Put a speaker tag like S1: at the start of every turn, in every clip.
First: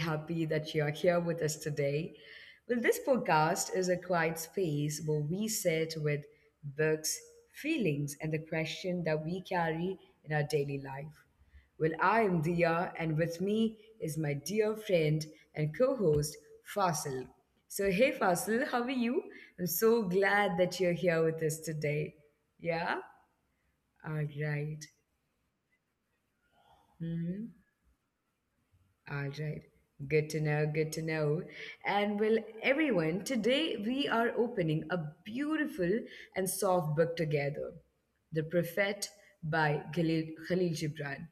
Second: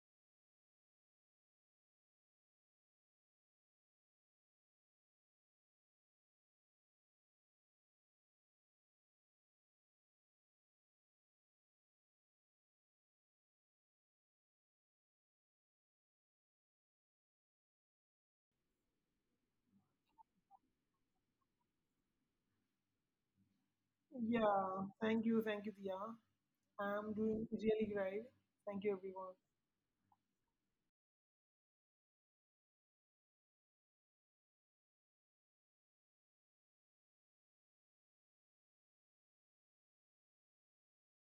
S1: happy that you are here with us today. Well, this podcast is a quiet space where we sit with books, feelings, and the question that we carry in our daily life. I am Dia, and with me is my dear friend and co host, Fasil. So, hey, Fasil, how are you? I'm so glad that you're here with us today. Yeah? All right.
S2: Yeah, thank you, Dia. I'm
S1: Mm-hmm.
S2: doing really great. Thank you,
S1: All
S2: everyone.
S1: right. Good to know. Good to know. And well, everyone, today we are opening a beautiful and soft book together, The Prophet by Khalil Gibran.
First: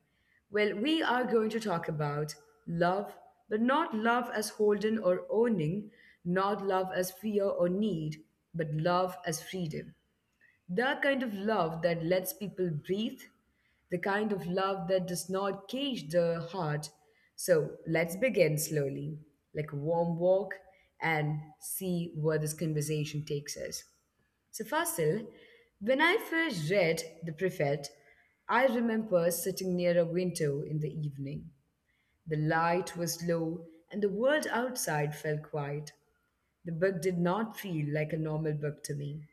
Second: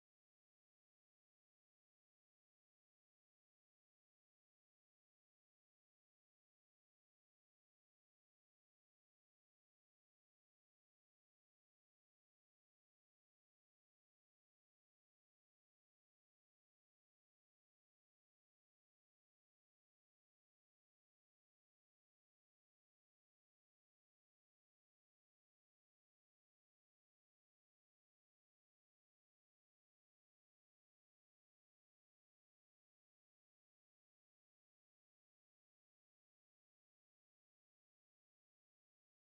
S1: Well, we are going to talk about love, but not love as holding or owning, not love as fear or need, but love as freedom. The kind of love that lets people breathe, the kind of love that does not cage the heart. So let's begin slowly, like a warm walk, and see where this conversation takes us. So, Fasil, when I first read The Prophet, I remember sitting near a window in the evening. The light was low, and the world outside felt quiet. The book did not feel like a normal book to me.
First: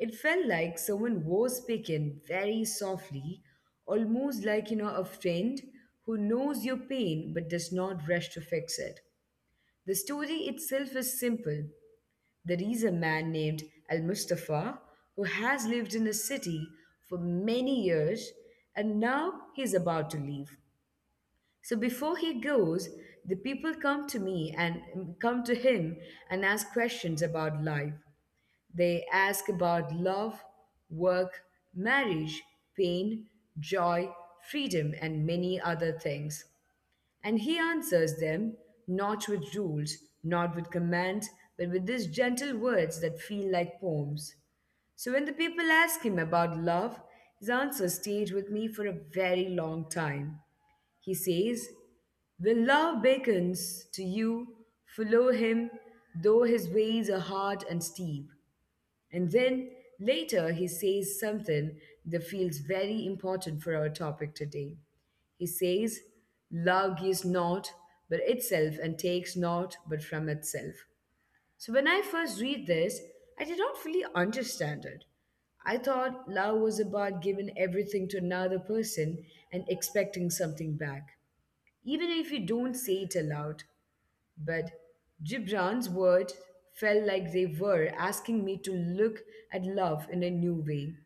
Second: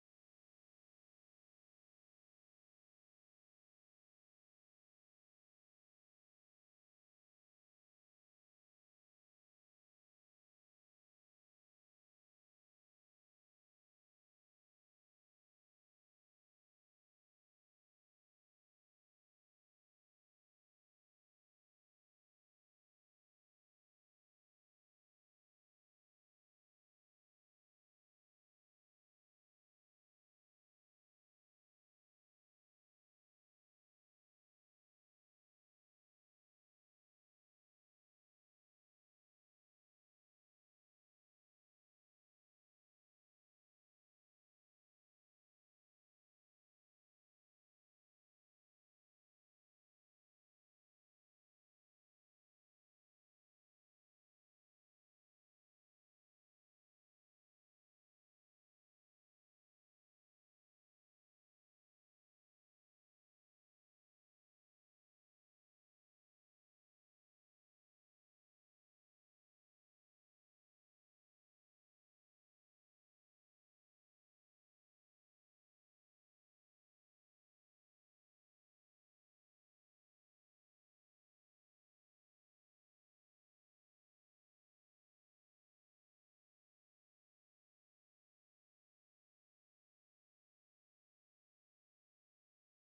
S1: It felt like someone was speaking very softly, almost like, a friend who knows your pain but does not rush to fix it. The story itself is simple. There is a man named Al Mustafa who has lived in a city for many years, and now he's about to leave. So before he goes, the people come to me and come to him and ask questions about life. They ask about love, work, marriage, pain, joy, freedom, and many other things. And he answers them not with rules, not with commands, but with these gentle words that feel like poems. So when the people ask him about love, his answer stayed with me for a very long time. He says, "When love beckons to you, follow him, though his ways are hard and steep." And then later he says something that feels very important for our topic today. He says, "Love gives not but itself, and takes not but from itself." So when I first read this, I did not fully understand it. I thought love was about giving everything to another person and expecting something back, even if you don't say it aloud. But Gibran's words felt like they were asking me to look at love in a new way,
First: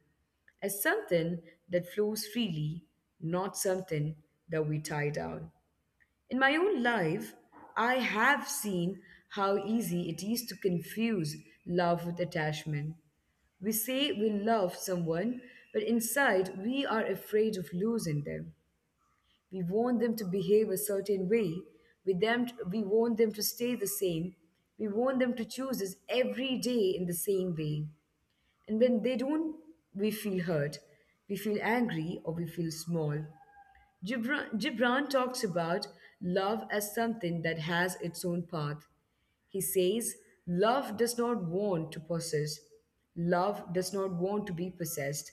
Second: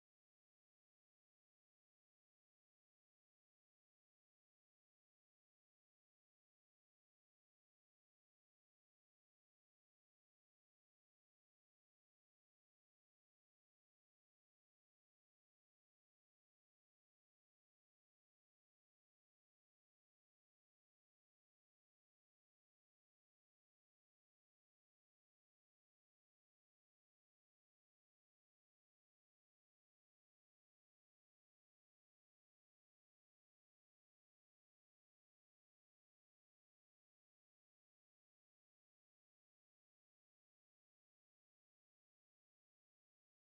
S1: as something that flows freely, not something that we tie down. In my own life, I have seen how easy it is to confuse love with attachment. We say we love someone, but inside we are afraid of losing them. We want them to behave a certain way. With them, we want them to stay the same. We want them to choose us every day in the same way. And when they don't, we feel hurt. We feel angry, or we feel small. Gibran talks about love as something that has its own path. He says, "Love does not want to possess. Love does not want to be possessed."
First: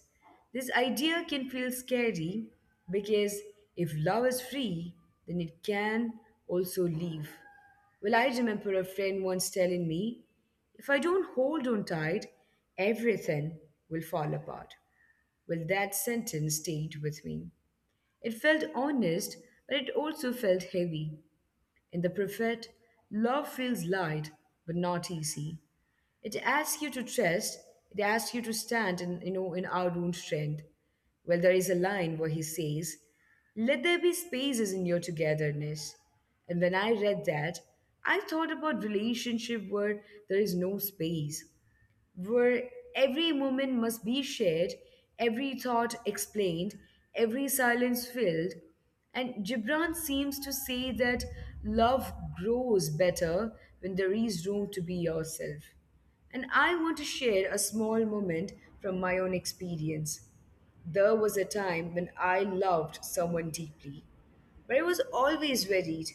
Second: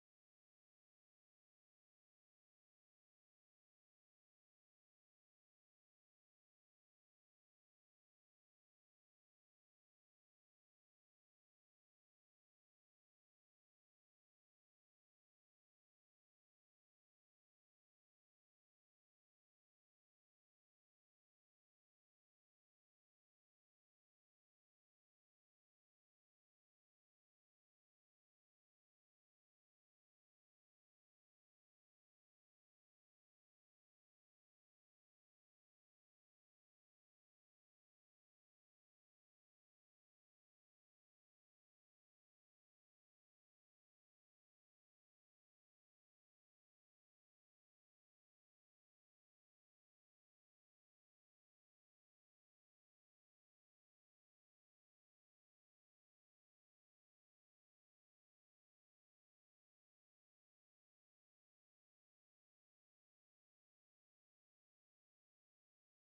S1: This idea can feel scary because if love is free, then it can also leave. I remember a friend once telling me, "If I don't hold on tight, everything will fall apart." Well, that sentence stayed with me. It felt honest, but it also felt heavy. In The Prophet, love feels light but not easy. It asks you to trust, it asks you to stand in, in our own strength. Well, there is a line where he says, "Let there be spaces in your togetherness." And when I read that, I thought about relationship where there is no space, where every moment must be shared, every thought explained, every silence filled. And Gibran seems to say that love grows better when there is room to be yourself. And I want to share a small moment from my own experience. There was a time when I loved someone deeply, but I was always worried.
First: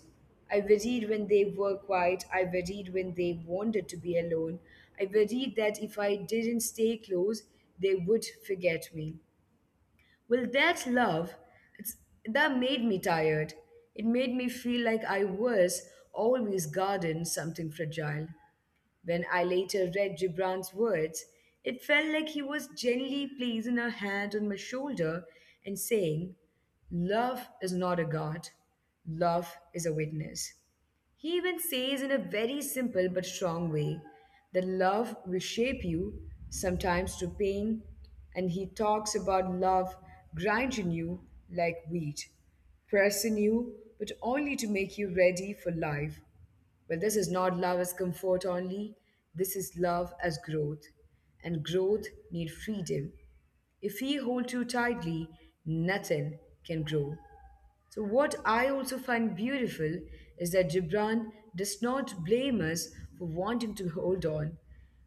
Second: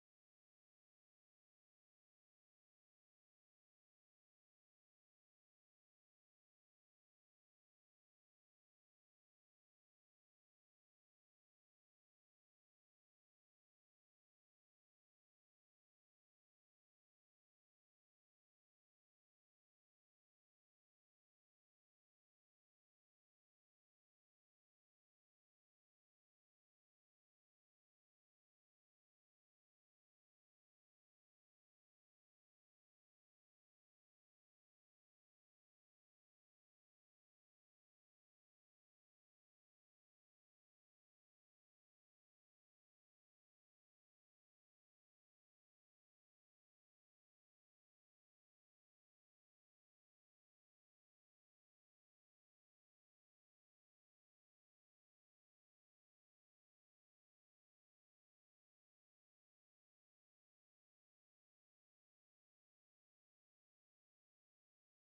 S1: I worried when they were quiet. I worried when they wanted to be alone. I worried that if I didn't stay close, they would forget me. That love, it's, that made me tired. It made me feel like I was always guarding something fragile. When I later read Gibran's words, it felt like he was gently placing a hand on my shoulder and saying, "Love is not a god, love is a witness." He even says in a very simple but strong way that love will shape you, sometimes to pain, and he talks about love grinding you like wheat, pressing you, but only to make you ready for life. But this is not love as comfort only. This is love as growth. And growth need freedom. If we hold too tightly, nothing can grow. So, what I also find beautiful is that Gibran does not blame us for wanting to hold on.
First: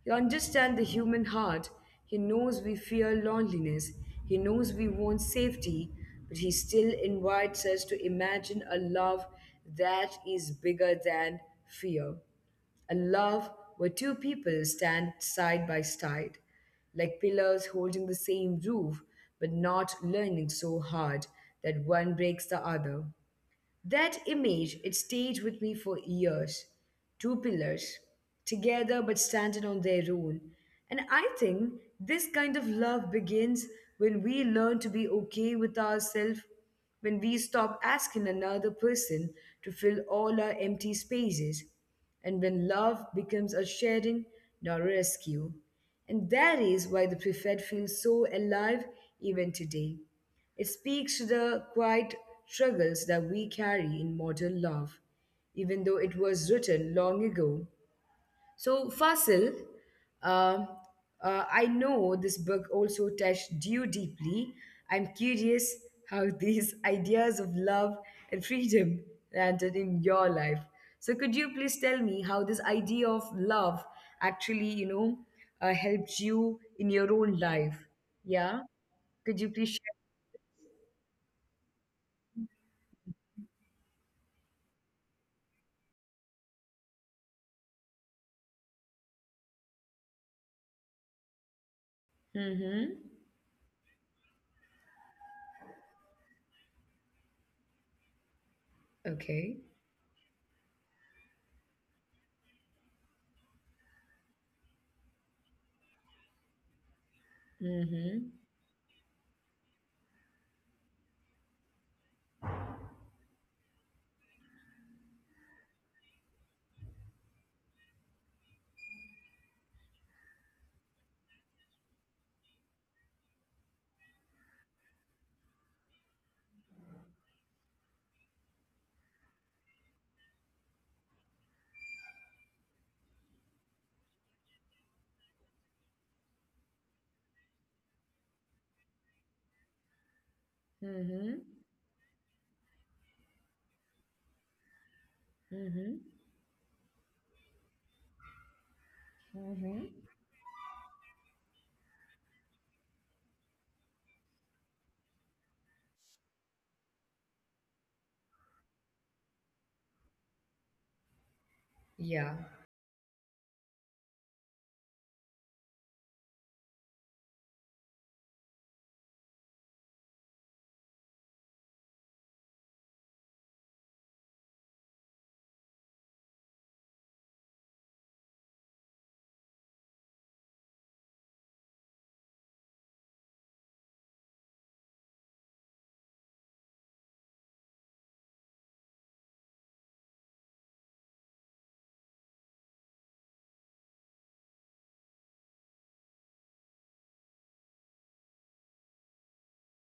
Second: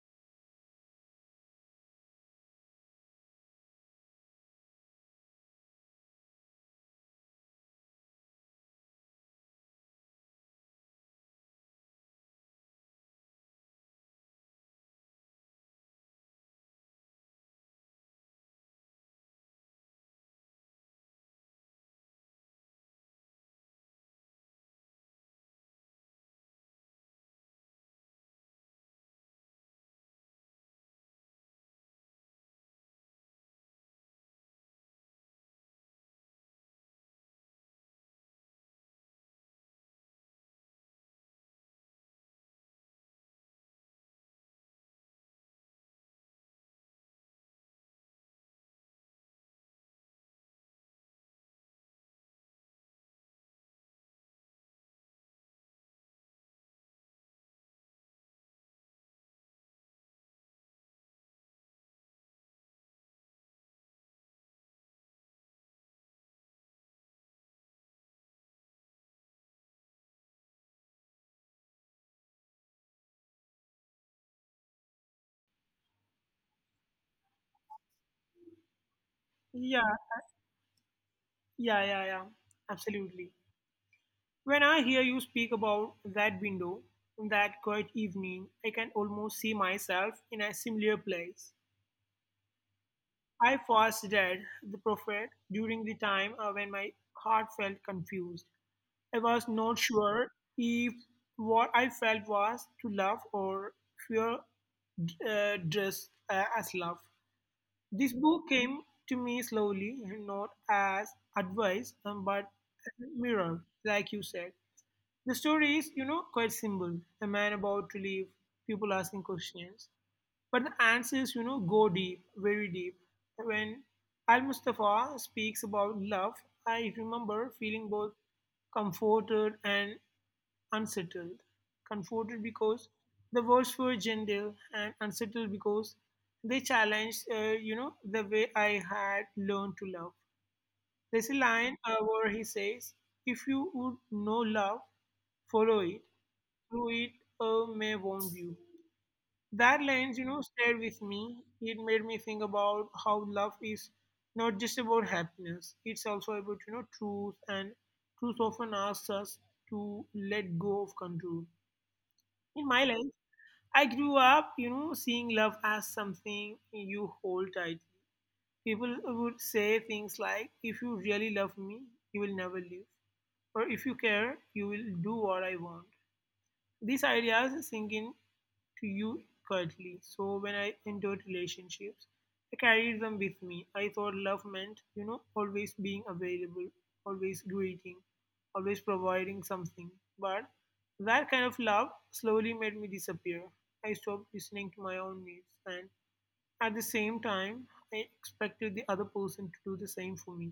S1: He understands the human heart. He knows we fear loneliness. He knows we want safety, but he still invites us to imagine a love that is bigger than fear. A love where two people stand side by side, like pillars holding the same roof but not leaning so hard that one breaks the other. That image, it stayed with me for years. Two pillars, together but standing on their own. And I think this kind of love begins when we learn to be okay with ourselves, when we stop asking another person to fill all our empty spaces, and when love becomes a sharing, not a rescue. And that is why the preferred feels so alive even today. It speaks to the quiet struggles that we carry in modern love, even though it was written long ago. So, Fasil, uh, I know this book also touched you deeply. I'm curious how these ideas of love and freedom landed in your life. So, could you please tell me how this idea of love actually, helped you in your own life? Yeah. Could you please
S2: Yeah,
S1: share?
S2: yeah, yeah, yeah, absolutely. When I hear you speak about that window, that quiet evening, I can almost see myself in a similar place.
S1: Mm-hmm.
S2: I first read The Prophet during the time when my heart felt confused. I was not
S1: Okay.
S2: sure if what I felt was to love or fear, just as love. This book
S1: Mm-hmm.
S2: came to me slowly, not as advice, but as a mirror, like you said. The story is, you know, quite simple. A man about to leave, people asking questions. But the answers, you know, go deep, very deep. When Al Mustafa speaks about love, I remember feeling both comforted and unsettled. Comforted because the words were gentle, and unsettled because they challenged, you know, the way I had learned to love. There's a line
S1: Mm-hmm.
S2: where he says, "If you would know love, follow it.
S1: Mm-hmm.
S2: Through it, may wound you." That line, you know,
S1: Mm-hmm.
S2: stayed with me. It made me think about how love is not just about happiness. It's also about, you know, truth, and truth often asks us to let go of control. In my
S1: Yeah.
S2: life, I grew up, you know, seeing love as something you hold tightly. People would say things like, if you really love me, you will never leave. Or if you care, you will do what I want. These ideas sink in to you quietly. So when I entered relationships, I carried them with me. I thought love meant, you know, always being available, always greeting, always providing something. But that kind of love slowly made me disappear. I stopped listening to my own needs, and at the same time, I expected the other person to do the same for me.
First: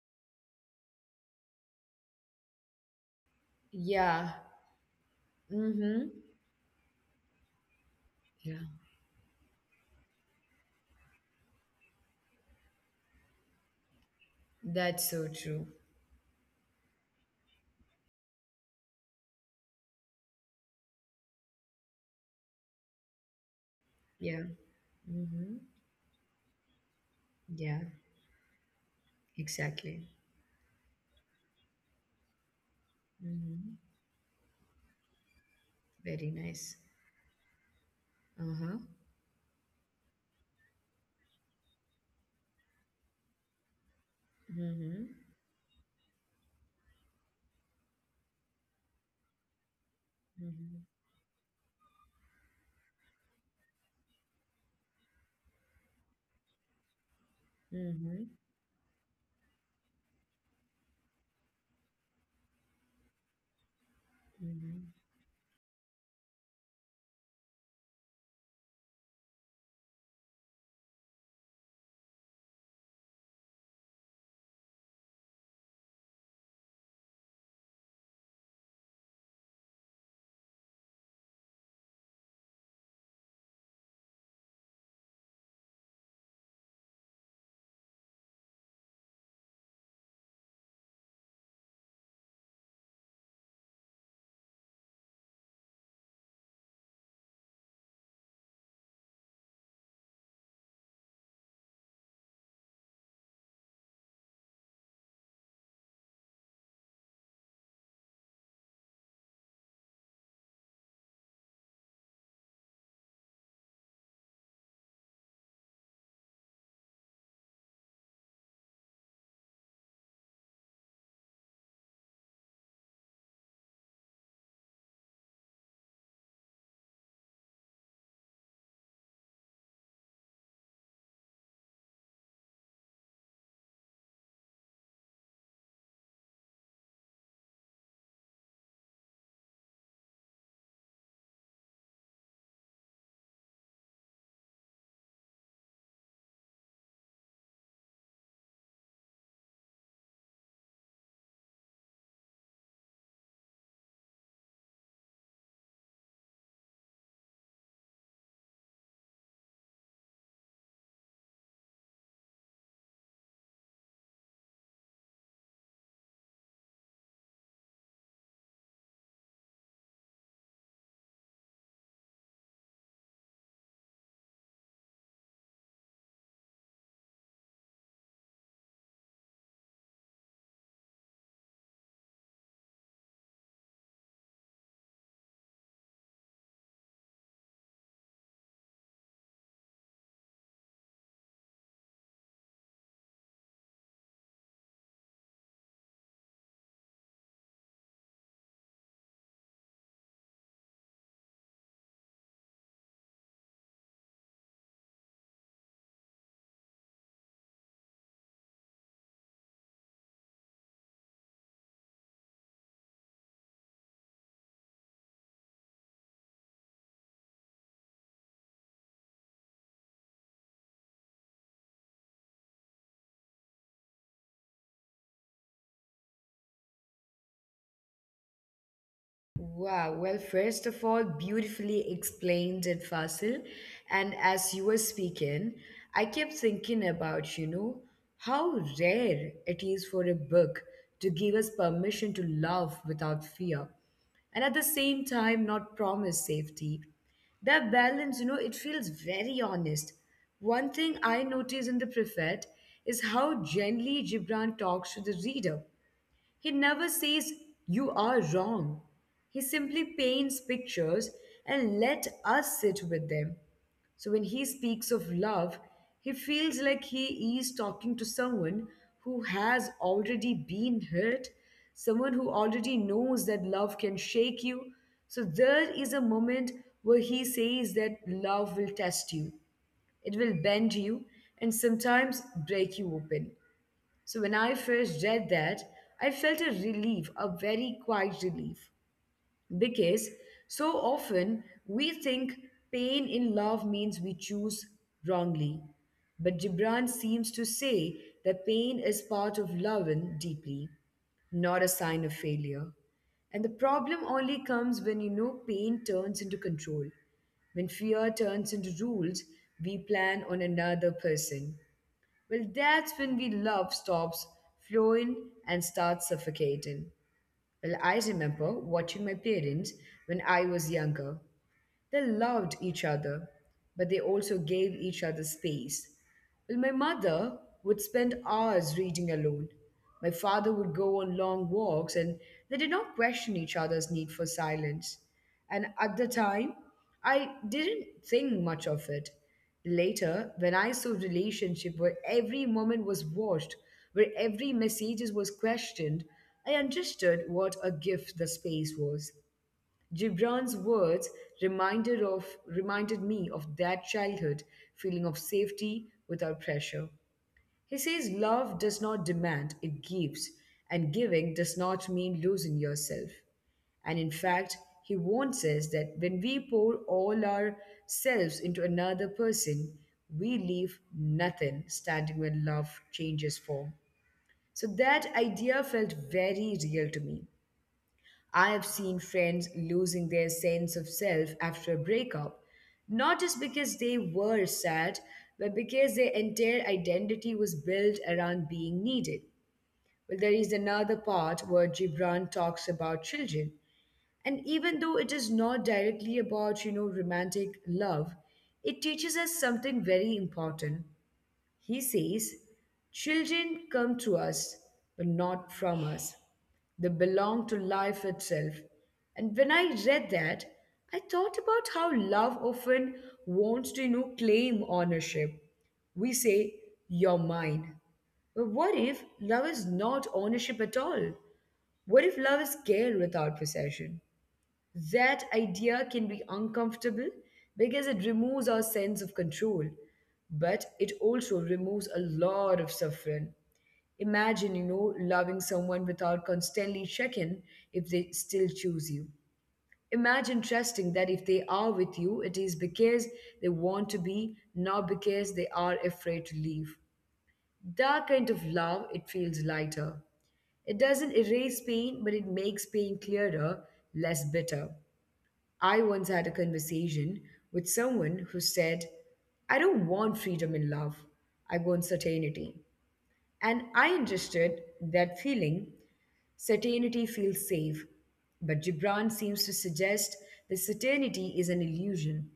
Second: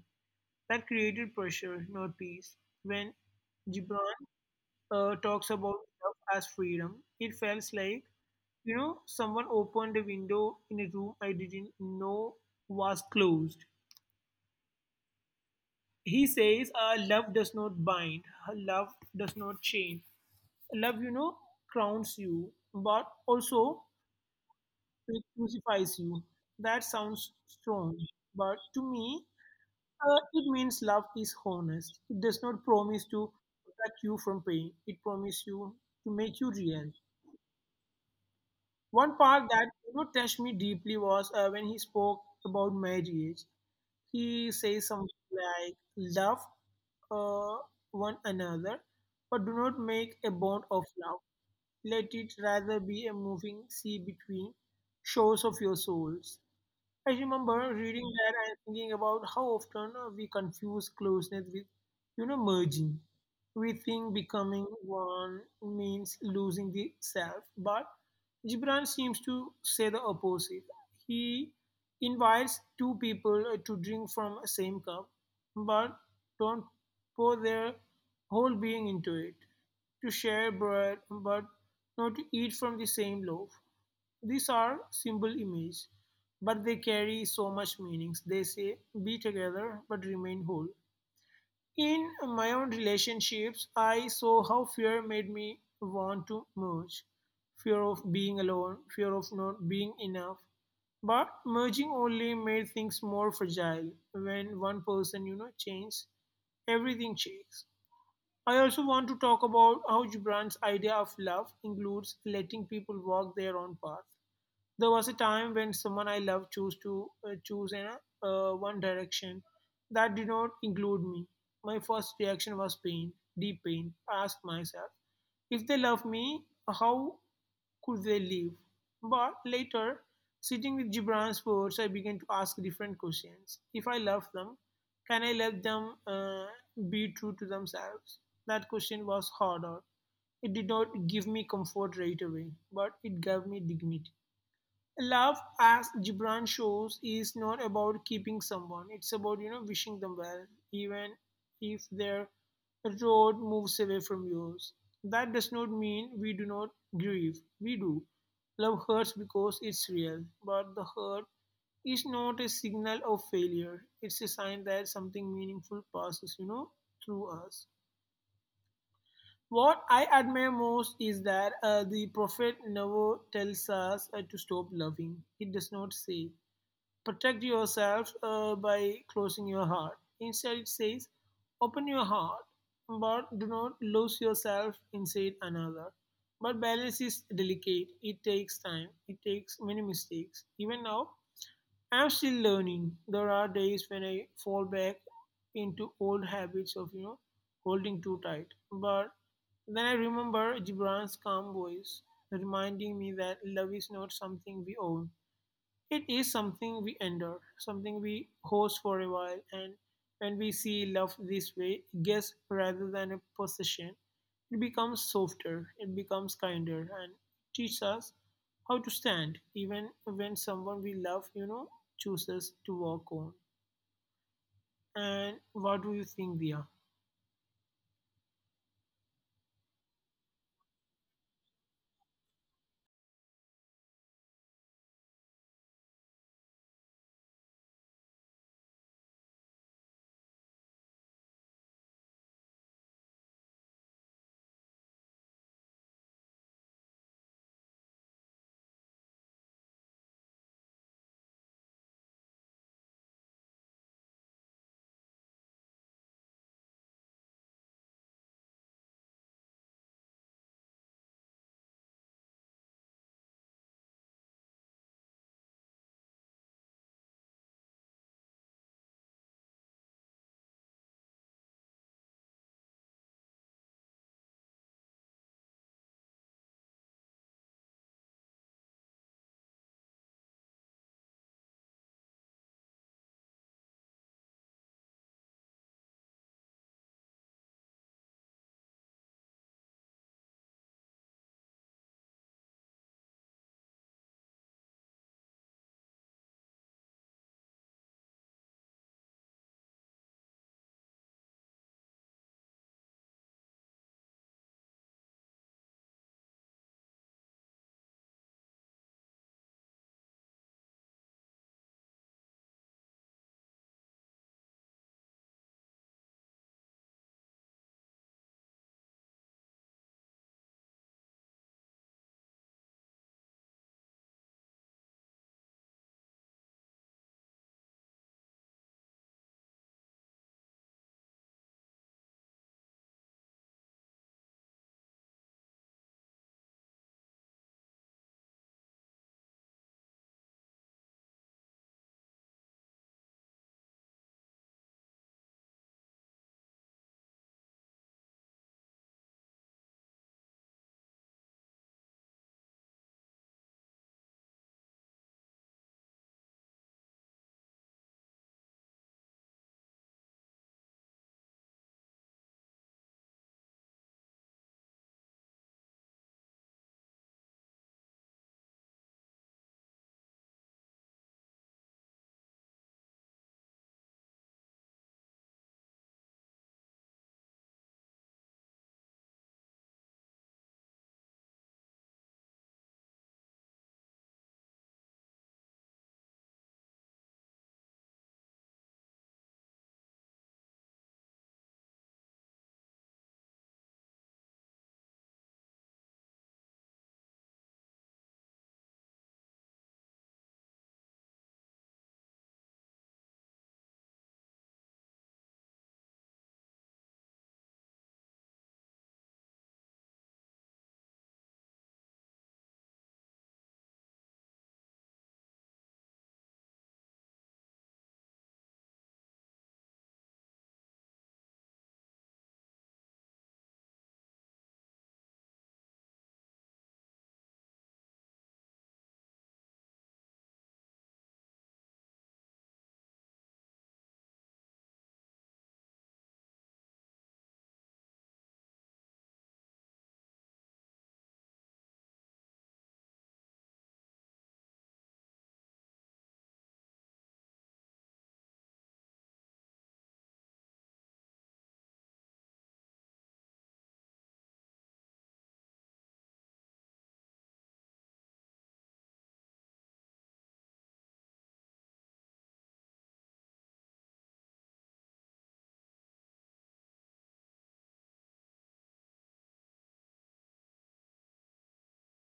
S2: That created pressure, not peace. When Gibran
S1: Yeah.
S2: talks about
S1: Mm-hmm.
S2: love as freedom, it feels like,
S1: Yeah.
S2: you know, someone opened a window in a room I didn't know was closed.
S1: That's so true.
S2: He says, love does not bind, love does not chain. Love, you know, crowns you, but also
S1: Yeah.
S2: it
S1: Mm-hmm.
S2: crucifies you. That sounds
S1: Yeah.
S2: strong, but to me,
S1: Exactly.
S2: it means love is honest. It does not promise to
S1: Mm-hmm.
S2: protect you from pain, it promises you to
S1: Very
S2: make you
S1: nice.
S2: real.
S1: Uh-huh.
S2: One part that, you know, touched me deeply was when he spoke about marriage. He says
S1: Mm-hmm.
S2: something like, "Love uh, one another, but do not make a bond
S1: Mm-hmm.
S2: of love. Let it rather be a moving sea between shores of your souls." I remember reading
S1: Mm-hmm.
S2: that and thinking about how often we confuse closeness with, you know, merging. We think becoming
S1: Mm-hmm.
S2: one means losing the self, but Gibran seems to say the opposite. He invites two people to drink from a same cup, but don't pour their whole being into it. To share bread, but not to eat from the same loaf. These are simple images, but they carry so much meanings. They say, be together but remain whole. In my own relationships, I saw how fear made me want to merge. Fear of being alone, fear of not being enough. But merging only made things more fragile. When one person, you know, changes, everything shakes. I also want to talk about how Gibran's idea of love includes letting people walk their own path. There was a time when someone I loved chose to one direction that did not include me. My first reaction was pain, deep pain. I asked myself, if they love me, how could they leave? But later, sitting with Gibran's words, I began to ask different questions. If I love them, can I let them be true to themselves? That question was harder. It did not give me comfort right away, but it gave me dignity. Love, as Gibran shows, is not about keeping someone. It's about, you know, wishing them well, even if their road moves away from yours. That does not mean we do not grieve. We do. Love hurts because it's real, but the hurt is not a signal of failure. It's a sign that something meaningful passes, you know, through us. What I admire most is that the Prophet never tells us to stop loving. He does not say, protect yourself by closing your heart. Instead, it says, open your heart, but do not lose yourself inside another. But balance is delicate. It takes time. It takes many mistakes. Even now, I'm still learning. There are days when I fall back into old habits of, you know, holding too tight. But then I remember Gibran's calm voice reminding me that love is not something we own, it is something we endure, something we host for a while, and when we see love this way, guess rather than a possession, it becomes softer, it becomes kinder, and teaches us how to stand even when someone we love, you know, chooses to walk on. And what do you think, Dia?
S1: Wow. Well, first of all, beautifully explained it, Fasil. And as you were speaking, I kept thinking about, you know, how rare it is for a book to give us permission to love without fear and at the same time not promise safety. That balance, you know, it feels very honest. One thing I notice in The Prophet is how gently Gibran talks to the reader. He never says, "You are wrong." He simply paints pictures and let us sit with them. So when he speaks of love, he feels like he is talking to someone who has already been hurt, someone who already knows that love can shake you. So there is a moment where he says that love will test you, it will bend you, and sometimes break you open. So when I first read that, I felt a relief, a very quiet relief, because so often we think pain in love means we choose wrongly. But Gibran seems to say that pain is part of loving deeply, not a sign of failure. And the problem only comes when you know pain turns into control. When fear turns into rules, we plan on another person. Well, that's when we love stops flowing and starts suffocating. I remember watching my parents when I was younger. They loved each other, but they also gave each other space. Well, my mother would spend hours reading alone. My father would go on long walks, and they did not question each other's need for silence. And at the time, I didn't think much of it. Later, when I saw relationship where every moment was watched, where every message was questioned, I understood what a gift the space was. Gibran's words reminded me of that childhood feeling of safety without pressure. He says love does not demand, it gives, and giving does not mean losing yourself. And in fact, he warns us that when we pour all ourselves into another person, we leave nothing standing when love changes form. So that idea felt very real to me. I have seen friends losing their sense of self after a breakup, not just because they were sad, but because their entire identity was built around being needed. Well, there is another part where Gibran talks about children. And even though it is not directly about, you know, romantic love, it teaches us something very important. He says, "Children come to us, but not from us. They belong to life itself." And when I read that, I thought about how love often wants to, you know, claim ownership. We say, "You're mine." But what if love is not ownership at all? What if love is care without possession? That idea can be uncomfortable because it removes our sense of control, but it also removes a lot of suffering. Imagine, loving someone without constantly checking if they still choose you. Imagine trusting that if they are with you, it is because they want to be, not because they are afraid to leave. That kind of love, it feels lighter. It doesn't erase pain, but it makes pain clearer, less bitter. I once had a conversation with someone who said, I don't want freedom in love, I want certainty. And I understood that feeling, certainty feels safe. But Gibran seems to suggest that certainty is an illusion.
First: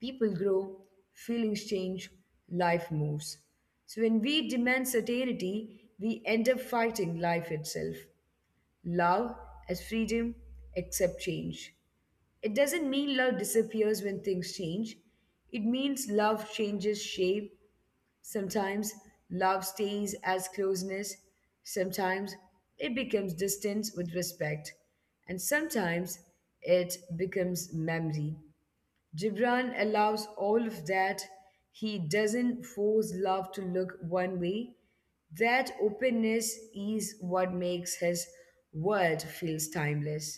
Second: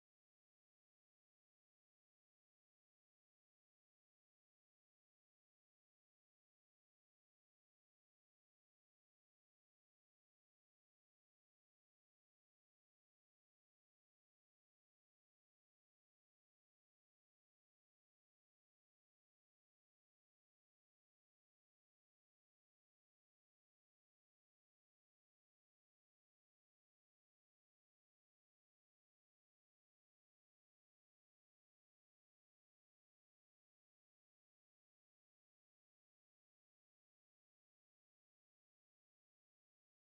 S1: People grow, feelings change, life moves. So when we demand certainty, we end up fighting life itself. Love as freedom, accept change. It doesn't mean love disappears when things change. It means love changes shape. Sometimes love stays as closeness. Sometimes it becomes distance with respect. And sometimes it becomes memory. Gibran allows all of that. He doesn't force love to look one way. That openness is what makes his world feels timeless.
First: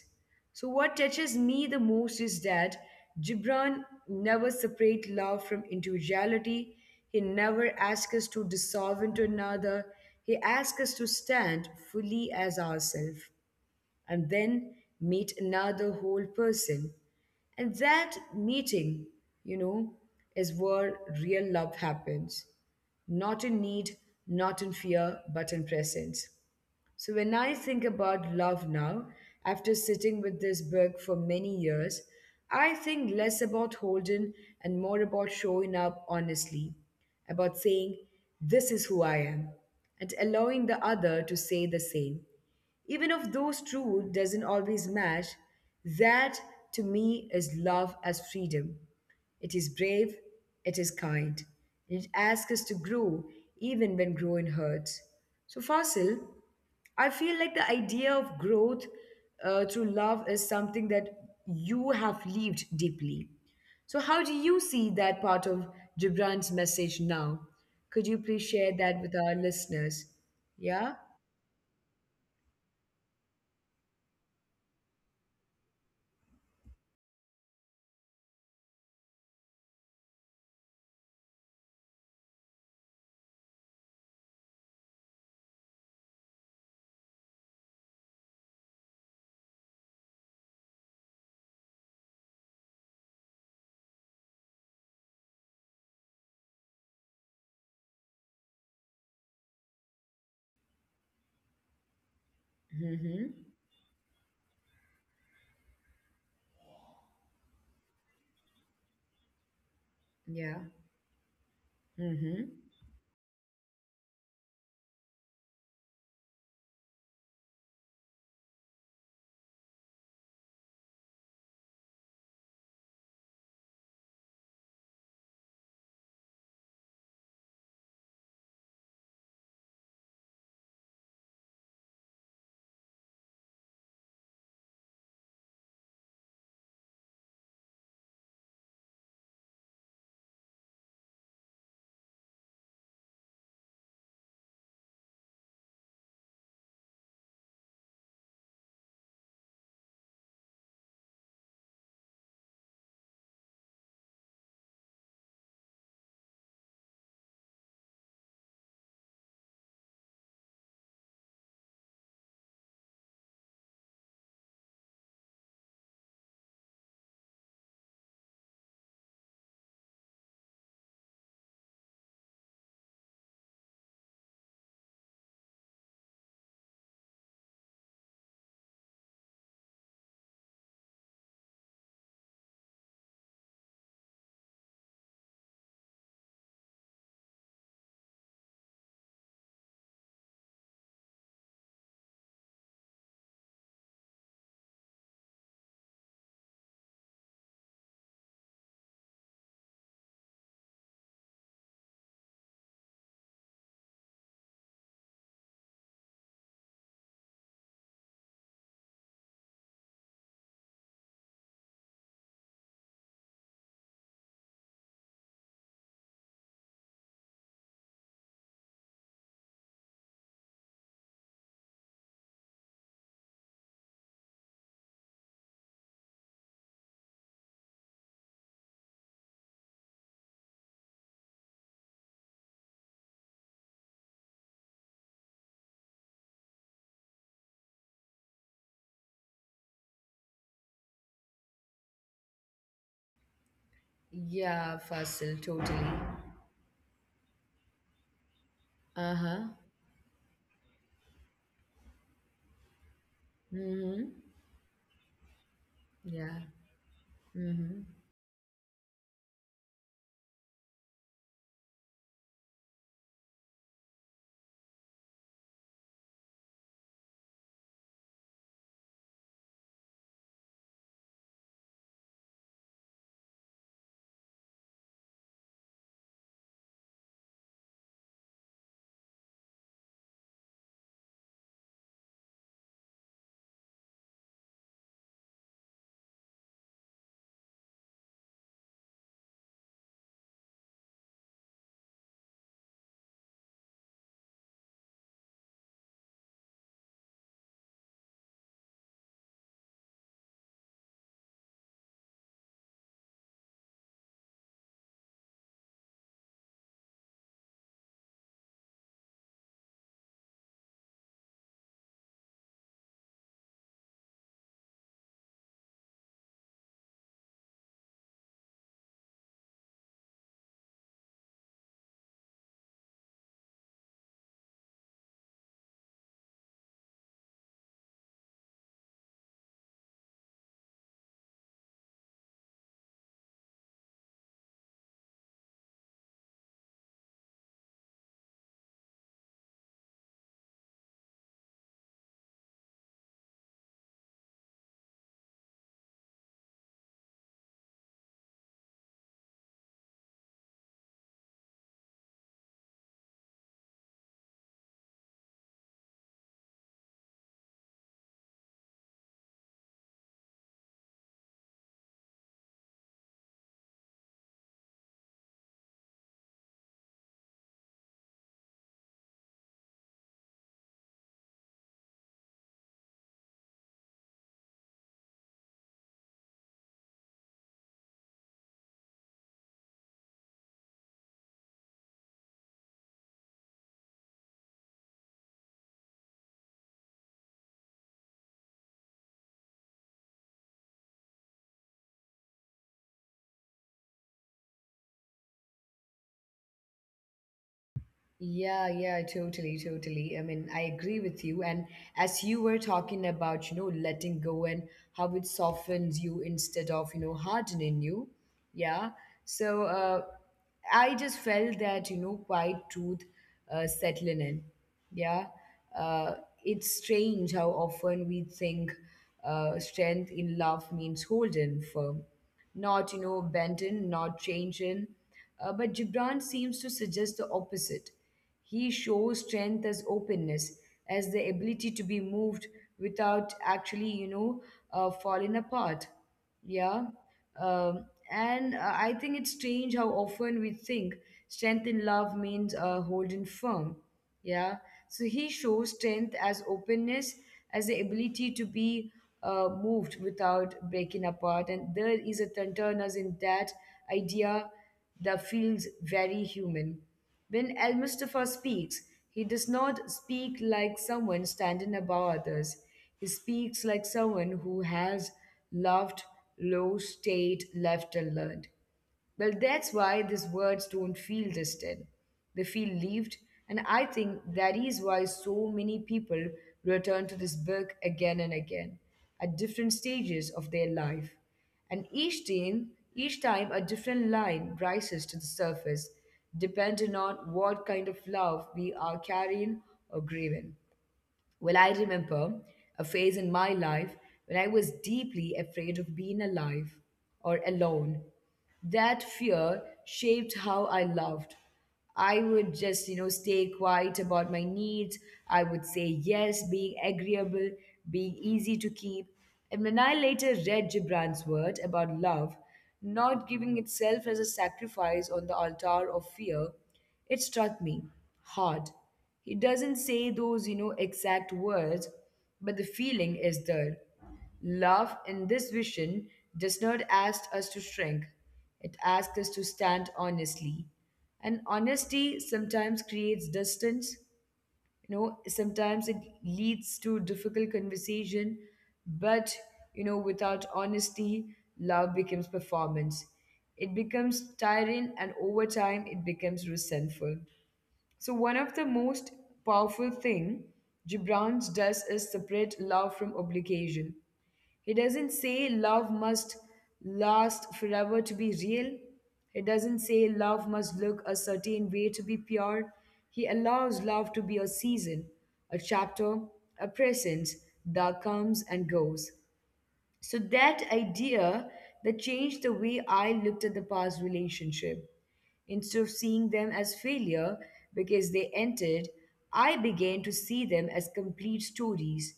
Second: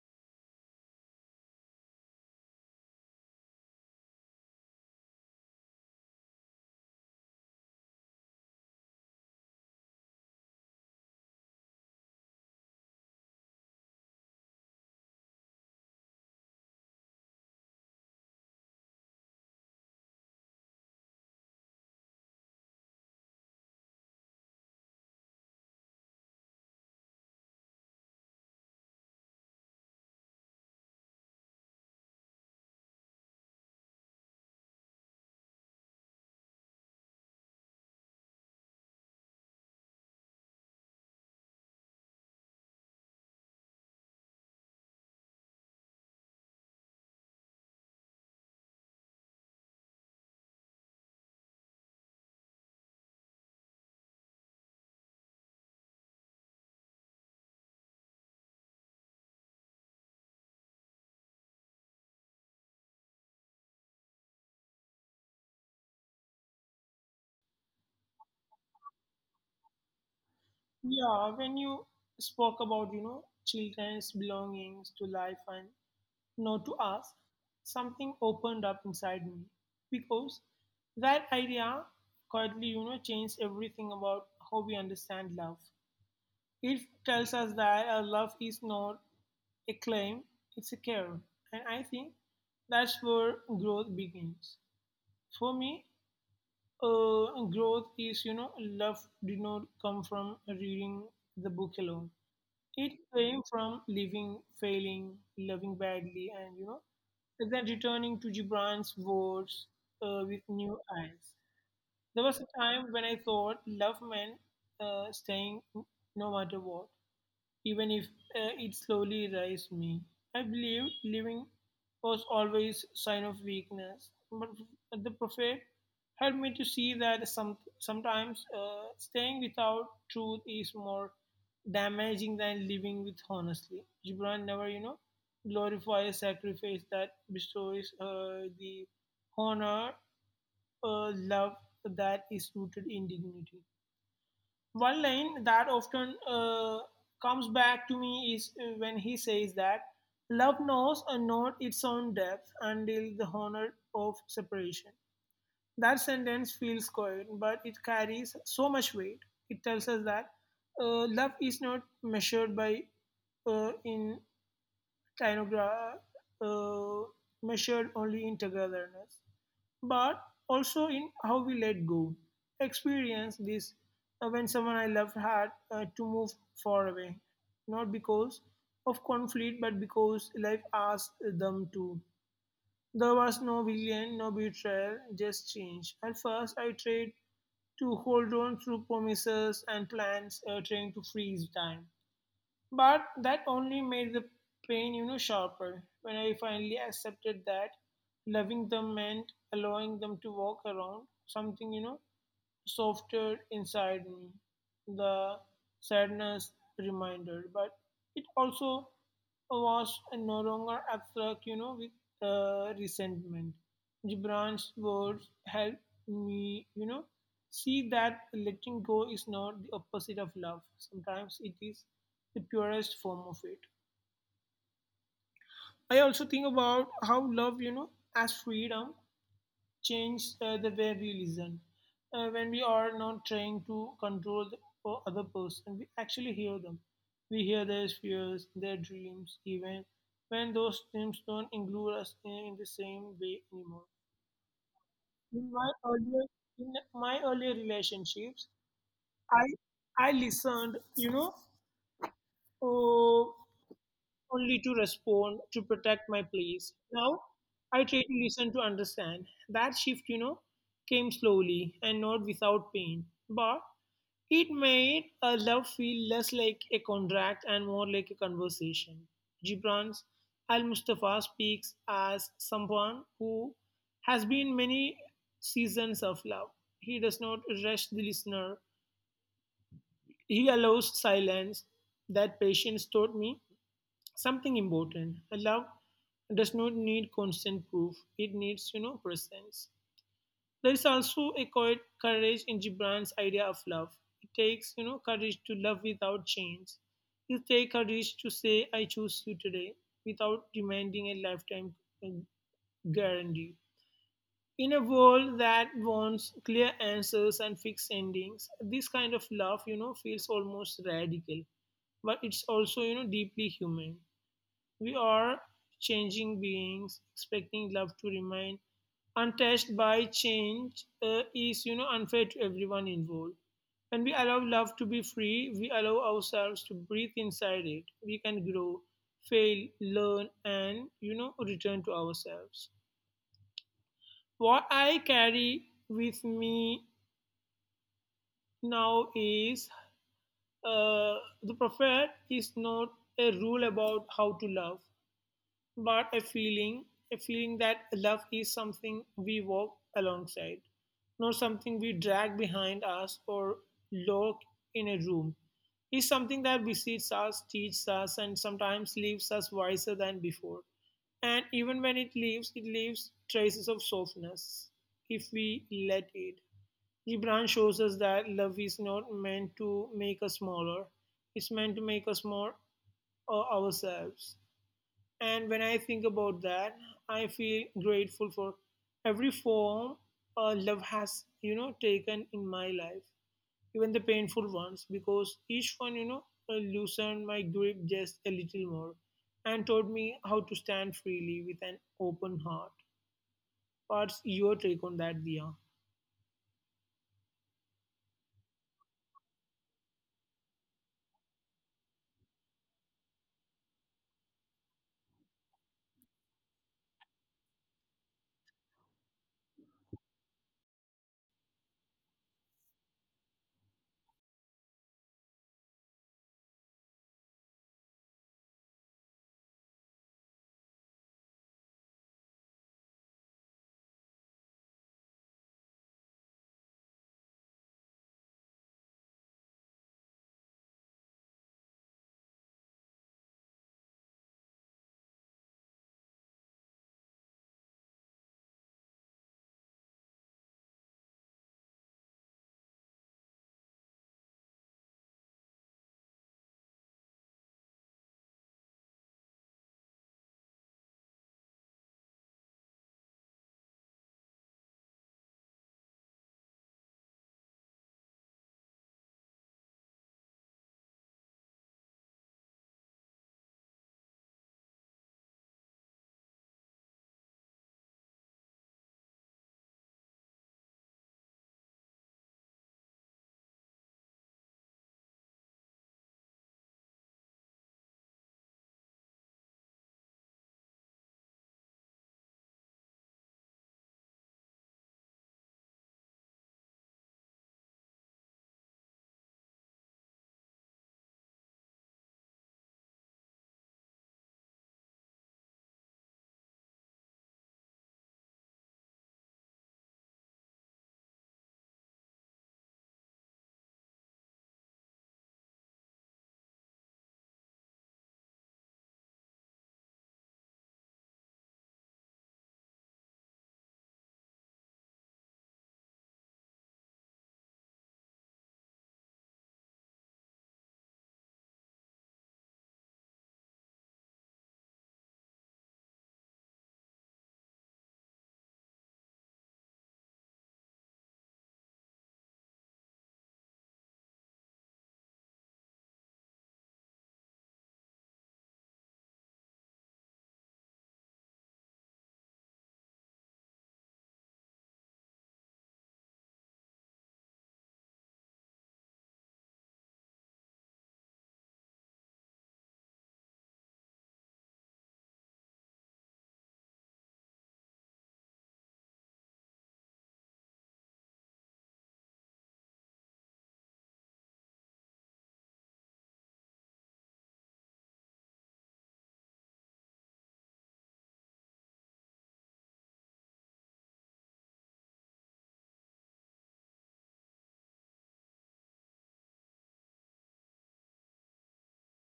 S1: So what touches me the most is that Gibran never separate love from individuality. He never asks us to dissolve into another. He asks us to stand fully as ourselves and then meet another whole person. And that meeting, you know, is where real love happens. Not in need, not in fear, but in presence. So when I think about love now, after sitting with this book for many years, I think less about holding and more about showing up honestly, about saying, This is who I am, and allowing the other to say the same. Even if those truth doesn't always match, that to me is love as freedom. It is brave, it is kind, and it asks us to grow even when growing hurts. So, Fasil, I feel like the idea of growth through love is something that you have lived deeply. So, how do you see that part of Gibran's message now? Could you please share that with our listeners? Yeah?
S2: Yeah, when you spoke about, you know, children's belongings to life and not to ask, something opened up inside me because that idea quietly, you know, changed everything about how we understand love. It tells us that love is not a claim, it's a care. And I think that's where growth begins. For me, growth is, you know, love did not come from reading the book alone. It
S1: Mm-hmm.
S2: came from living, failing, loving badly, and, you know, then returning to Gibran's words with
S1: Yeah.
S2: new eyes. There was a
S1: Mm-hmm.
S2: time when I thought love meant staying no matter what, even if it slowly raised me. I believed living was always sign of weakness, but the Prophet helped me to see that sometimes staying without truth is more damaging than living with honestly. Gibran never, you know, glorifies sacrifice that bestows the honor, love that is rooted in dignity. One line that often comes back to me is when he says that love knows not its own depth until the honor of separation. That sentence feels quiet, but it carries so much weight. It tells us that love is not measured by uh, in tinogra- uh, measured only in togetherness but also in how we let go. Experience this when someone I loved had to move far away, not because of conflict, but because life asked them to. There was no villain, no betrayal, just change. At first, I tried to hold on through promises and plans, trying to freeze time. But that only made the pain, you know, sharper. When I finally accepted that loving them meant allowing them to walk around, something, you know, softer inside me, the sadness reminder. But it also was no longer abstract, you know, with resentment. Gibran's words helped me, you know, see that letting go is not the opposite of love. Sometimes it is the purest form of it. I also think about how love, you know, as freedom change the way we listen. When we are not trying to control the other person, we actually hear them. We hear their fears, their dreams, even when those dreams don't include us in the same way anymore.
S1: Yeah, Fasil,
S2: In my
S1: totally.
S2: earlier, in my earlier relationships,
S1: Uh-huh.
S2: I I listened, you know, uh,
S1: Mm-hmm.
S2: only to respond, to protect my
S1: Yeah.
S2: place. Now, I try to listen to understand. That shift, you know, came slowly and not without pain, but it made a love feel less like a contract and more like a conversation. Gibran's Al Mustafa speaks as someone who has been many seasons of love. He does not rush the listener. He allows silence, that patience taught me something important. A love does not need constant proof. It needs, you know, presence. There is also a quiet courage in Gibran's idea of love. It takes, you know, courage to love without change. It takes courage to say, I choose you today without demanding a lifetime um, guarantee. In a world that wants clear answers and fixed endings, this kind of love, you know, feels almost radical, but it's also, you know, deeply human. We are changing beings, expecting love to remain untouched by change is, you know, unfair to everyone involved. When we allow love to be free, we allow ourselves to breathe inside it. We can grow, fail, learn, and, you know, return to ourselves. What I carry with me now is uh, the prophet is not a rule about how to love but a feeling, a feeling that love is something we walk alongside, not something we drag behind us or lock in a room. Is something that besits us, teaches us, and sometimes leaves us wiser than before. And even when it leaves, it leaves traces of softness if we let it. Gibran shows us that love is not meant to make us smaller. It's meant to make us more ourselves. And when I think about that, I feel grateful for every form love has, taken in my life, even the painful ones, because each one, loosened my grip just a little more and taught me how to stand freely with an open heart. What's your take on that, Dia?
S1: Yeah, yeah, totally, totally. I mean, I agree with you. And as you were talking about, letting go and how it softens you instead of, hardening you. Yeah. So I just felt that, quiet truth settling in. Yeah. Uh, it's strange how often we think strength in love means holding firm, not, bending, not changing. But Gibran seems to suggest the opposite. He shows strength as openness, as the ability to be moved without actually, falling apart. Yeah. Um, and I think it's strange how often we think strength in love means holding firm. Yeah. So he shows strength as openness, as the ability to be moved without breaking apart. And there is a tenderness in that idea that feels very human. When Al Mustafa speaks, he does not speak like someone standing above others. He speaks like someone who has loved, lost, stayed, left, and learned. Well, that's why these words don't feel tested. They feel lived, and I think that is why so many people return to this book again and again at different stages of their life. And each time a different line rises to the surface, depending on what kind of love we are carrying or grieving. Well, I remember a phase in my life when I was deeply afraid of being alive or alone. That fear shaped how I loved. I would just, stay quiet about my needs. I would say yes, being agreeable, being easy to keep. And when I later read Gibran's word about love, not giving itself as a sacrifice on the altar of fear, it struck me hard. He doesn't say those, exact words, but the feeling is there. Love in this vision does not ask us to shrink, it asks us to stand honestly. And honesty sometimes creates distance, you know sometimes it leads to difficult conversation but you know without honesty love becomes performance, it becomes tiring, and over time it becomes resentful. So one of the most powerful thing Gibran does is separate love from obligation. He doesn't say love must last forever to be real. He doesn't say love must look a certain way to be pure. He allows love to be a season, a chapter, a presence that comes and goes. So that idea that changed the way I looked at the past relationship. Instead of seeing them as failure because they ended, I began to see them as complete stories.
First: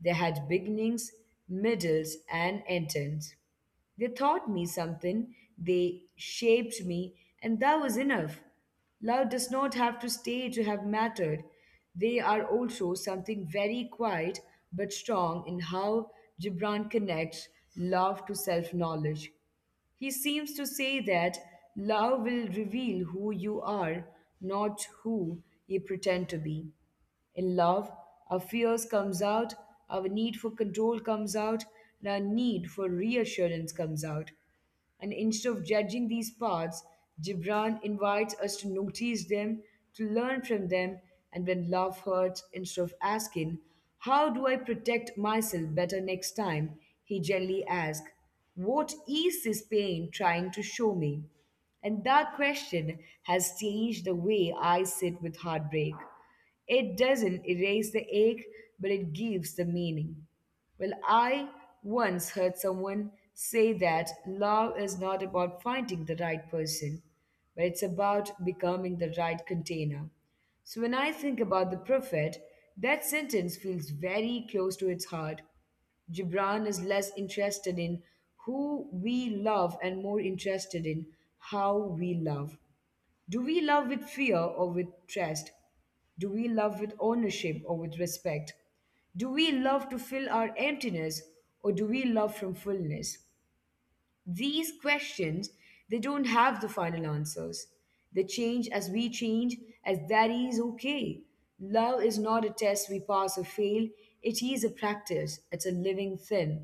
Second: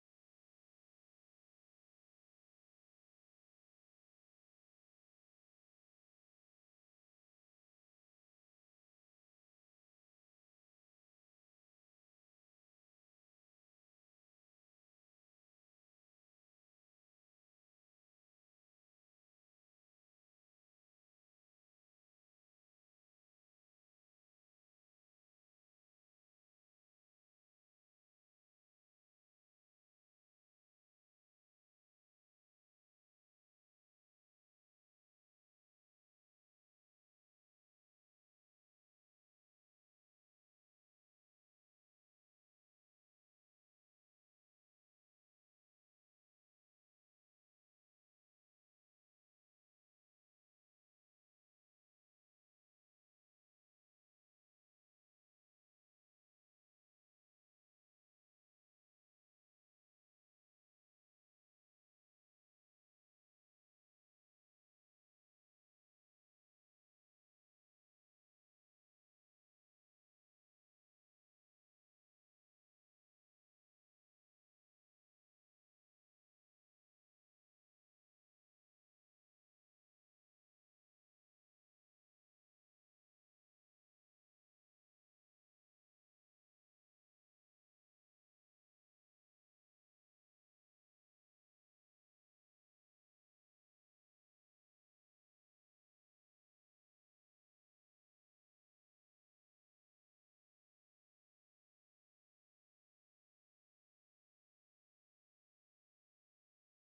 S1: They had beginnings, middles, and endings. They taught me something, they shaped me, and that was enough. Love does not have to stay to have mattered. They are also something very quiet but strong in how Gibran connects love to self knowledge. He seems to say that love will reveal who you are, not who you pretend to be. In love, our fears comes out, our need for control comes out, and our need for reassurance comes out. And instead of judging these paths, Gibran invites us to notice them, to learn from them, and when love hurts, instead of asking, How do I protect myself better next time? He gently asks, What is this pain trying to show me? And that question has changed the way I sit with heartbreak. It doesn't erase the ache, but it gives the meaning. Well, I once heard someone say that love is not about finding the right person, but it's about becoming the right container. So when I think about the prophet, that sentence feels very close to its heart. Gibran is less interested in who we love and more interested in how we love. Do we love with fear or with trust? Do we love with ownership or with respect? Do we love to fill our emptiness or do we love from fullness? These questions, they don't have the final answers. They change as we change, as that is okay. Love is not a test we pass or fail, it is a practice, it's a living thing.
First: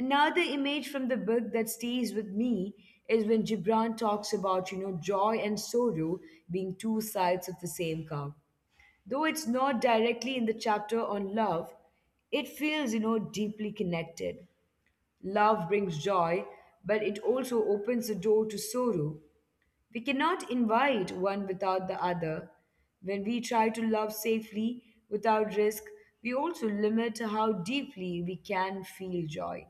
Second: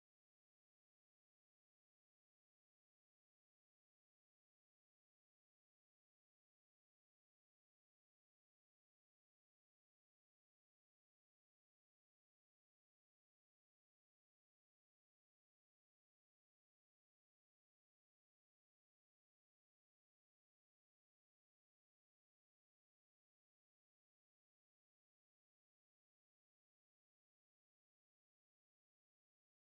S1: Another image from the book that stays with me is when Gibran talks about, joy and sorrow being two sides of the same cup. Though it's not directly in the chapter on love, it feels, deeply connected. Love brings joy, but it also opens the door to sorrow. We cannot invite one without the other. When we try to love safely without risk, we also limit how deeply we can feel joy.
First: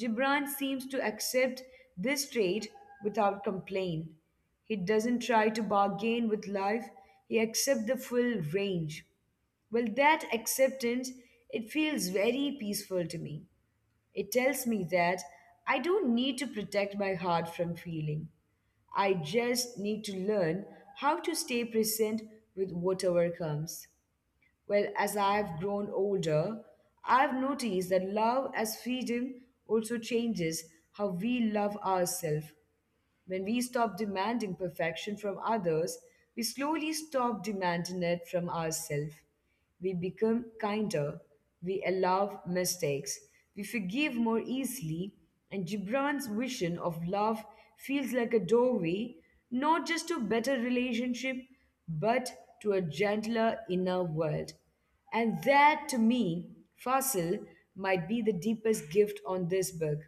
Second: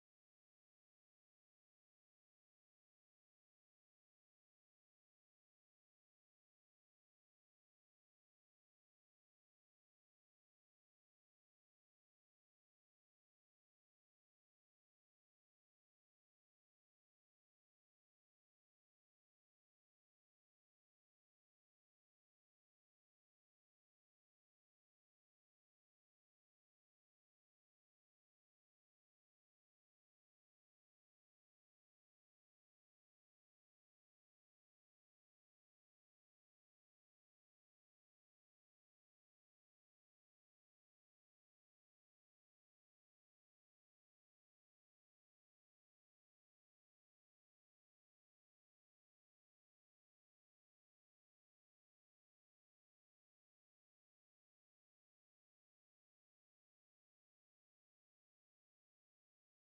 S1: Gibran seems to accept this trait without complaint. He doesn't try to bargain with life, he accepts the full range. Well, that acceptance, it feels very peaceful to me. It tells me that I don't need to protect my heart from feeling. I just need to learn how to stay present with whatever comes. Well, as I've grown older, I've noticed that love as freedom also changes how we love ourselves. When we stop demanding perfection from others, we slowly stop demanding it from ourselves. We become kinder, we allow mistakes, we forgive more easily, and Gibran's vision of love feels like a doorway not just to better relationship but to a gentler inner world. And that to me, Fasil, might be the deepest gift on this book.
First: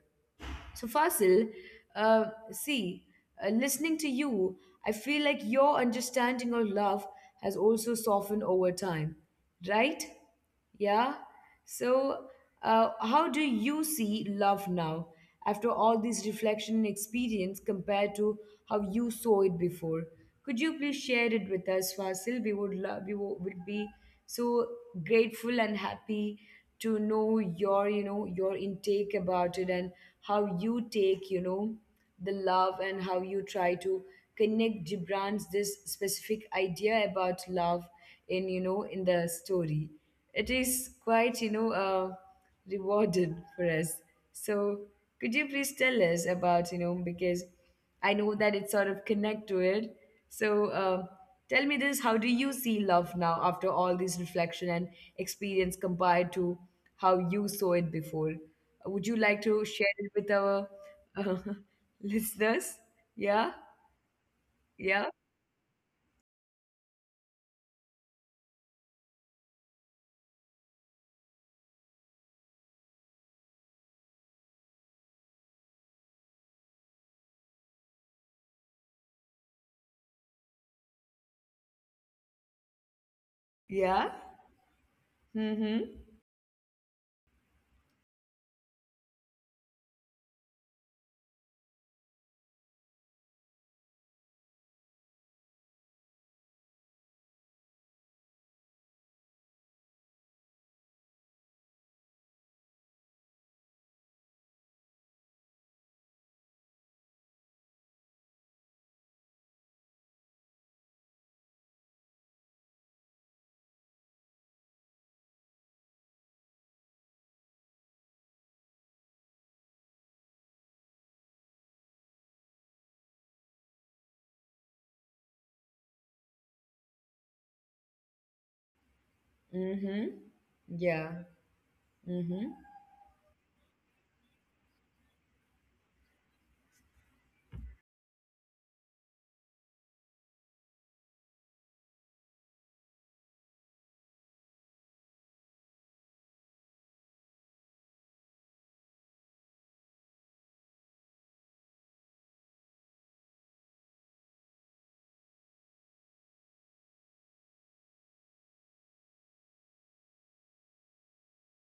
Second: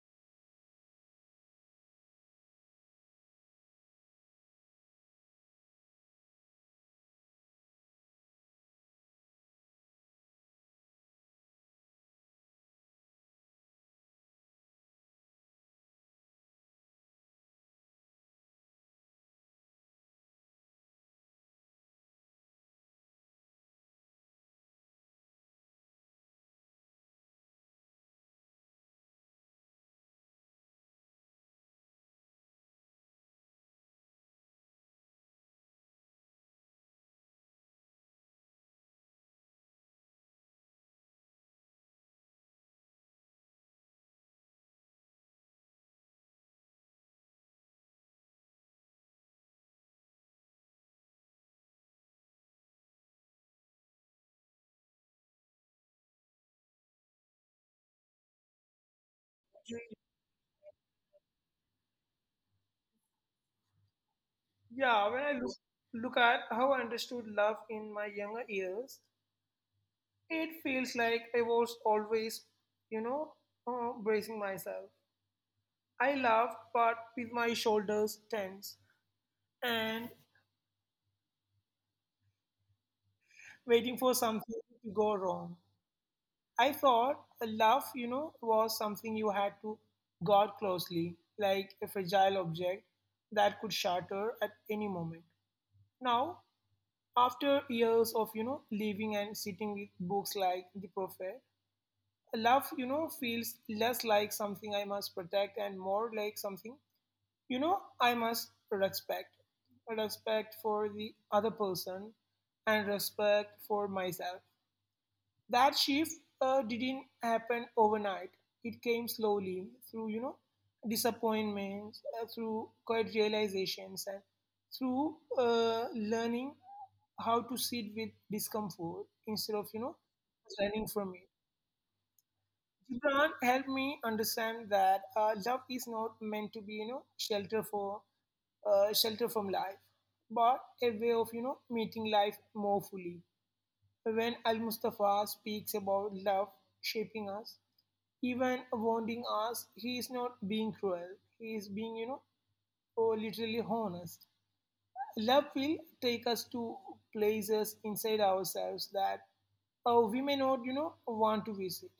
S1: So, Fasil, see, listening to you, I feel like your understanding of love has also softened over time, right? Yeah. So, how do you see love now after all this reflection and experience compared to how you saw it before? Could you please share it with us, Vasil? We would love, would be so grateful and happy to know your, your intake about it and how you take, the love and how you try to connect Gibran's this specific idea about love in, in the story. It is quite, rewarded for us. So could you please tell us about, because I know that it sort of connect to it. So tell me this: How do you see love now after all this reflection and experience compared to how you saw it before? Would you like to share it with our uh, listeners? Yeah,
S2: Yeah, when I
S1: yeah,
S2: look, look at how I understood love in my younger years, it feels like I was always, you know, bracing myself. I laughed, but with my shoulders tense and waiting for
S1: yeah.
S2: something to go wrong.
S1: Mm-hmm.
S2: I thought a love, was something you had to guard closely, like a fragile object that could shatter at any moment. Now, after years of, living and sitting with books like The Prophet, love, feels less like something I must protect and more like something, I must respect. Respect for the other person and respect for myself. That shift didn't happen overnight. It came slowly through, disappointments, through quiet realizations, and through learning how to sit with discomfort instead of,
S1: Mm-hmm.
S2: running from it.
S1: Yeah. Mm-hmm.
S2: Gibran helped me understand that love is not meant to be, shelter from life, but a way of, meeting life more fully. When Al Mustafa speaks about love shaping us, even wounding us, he is not being cruel. He is being, oh, literally honest. Love will take us to places inside ourselves that we may not, want to visit.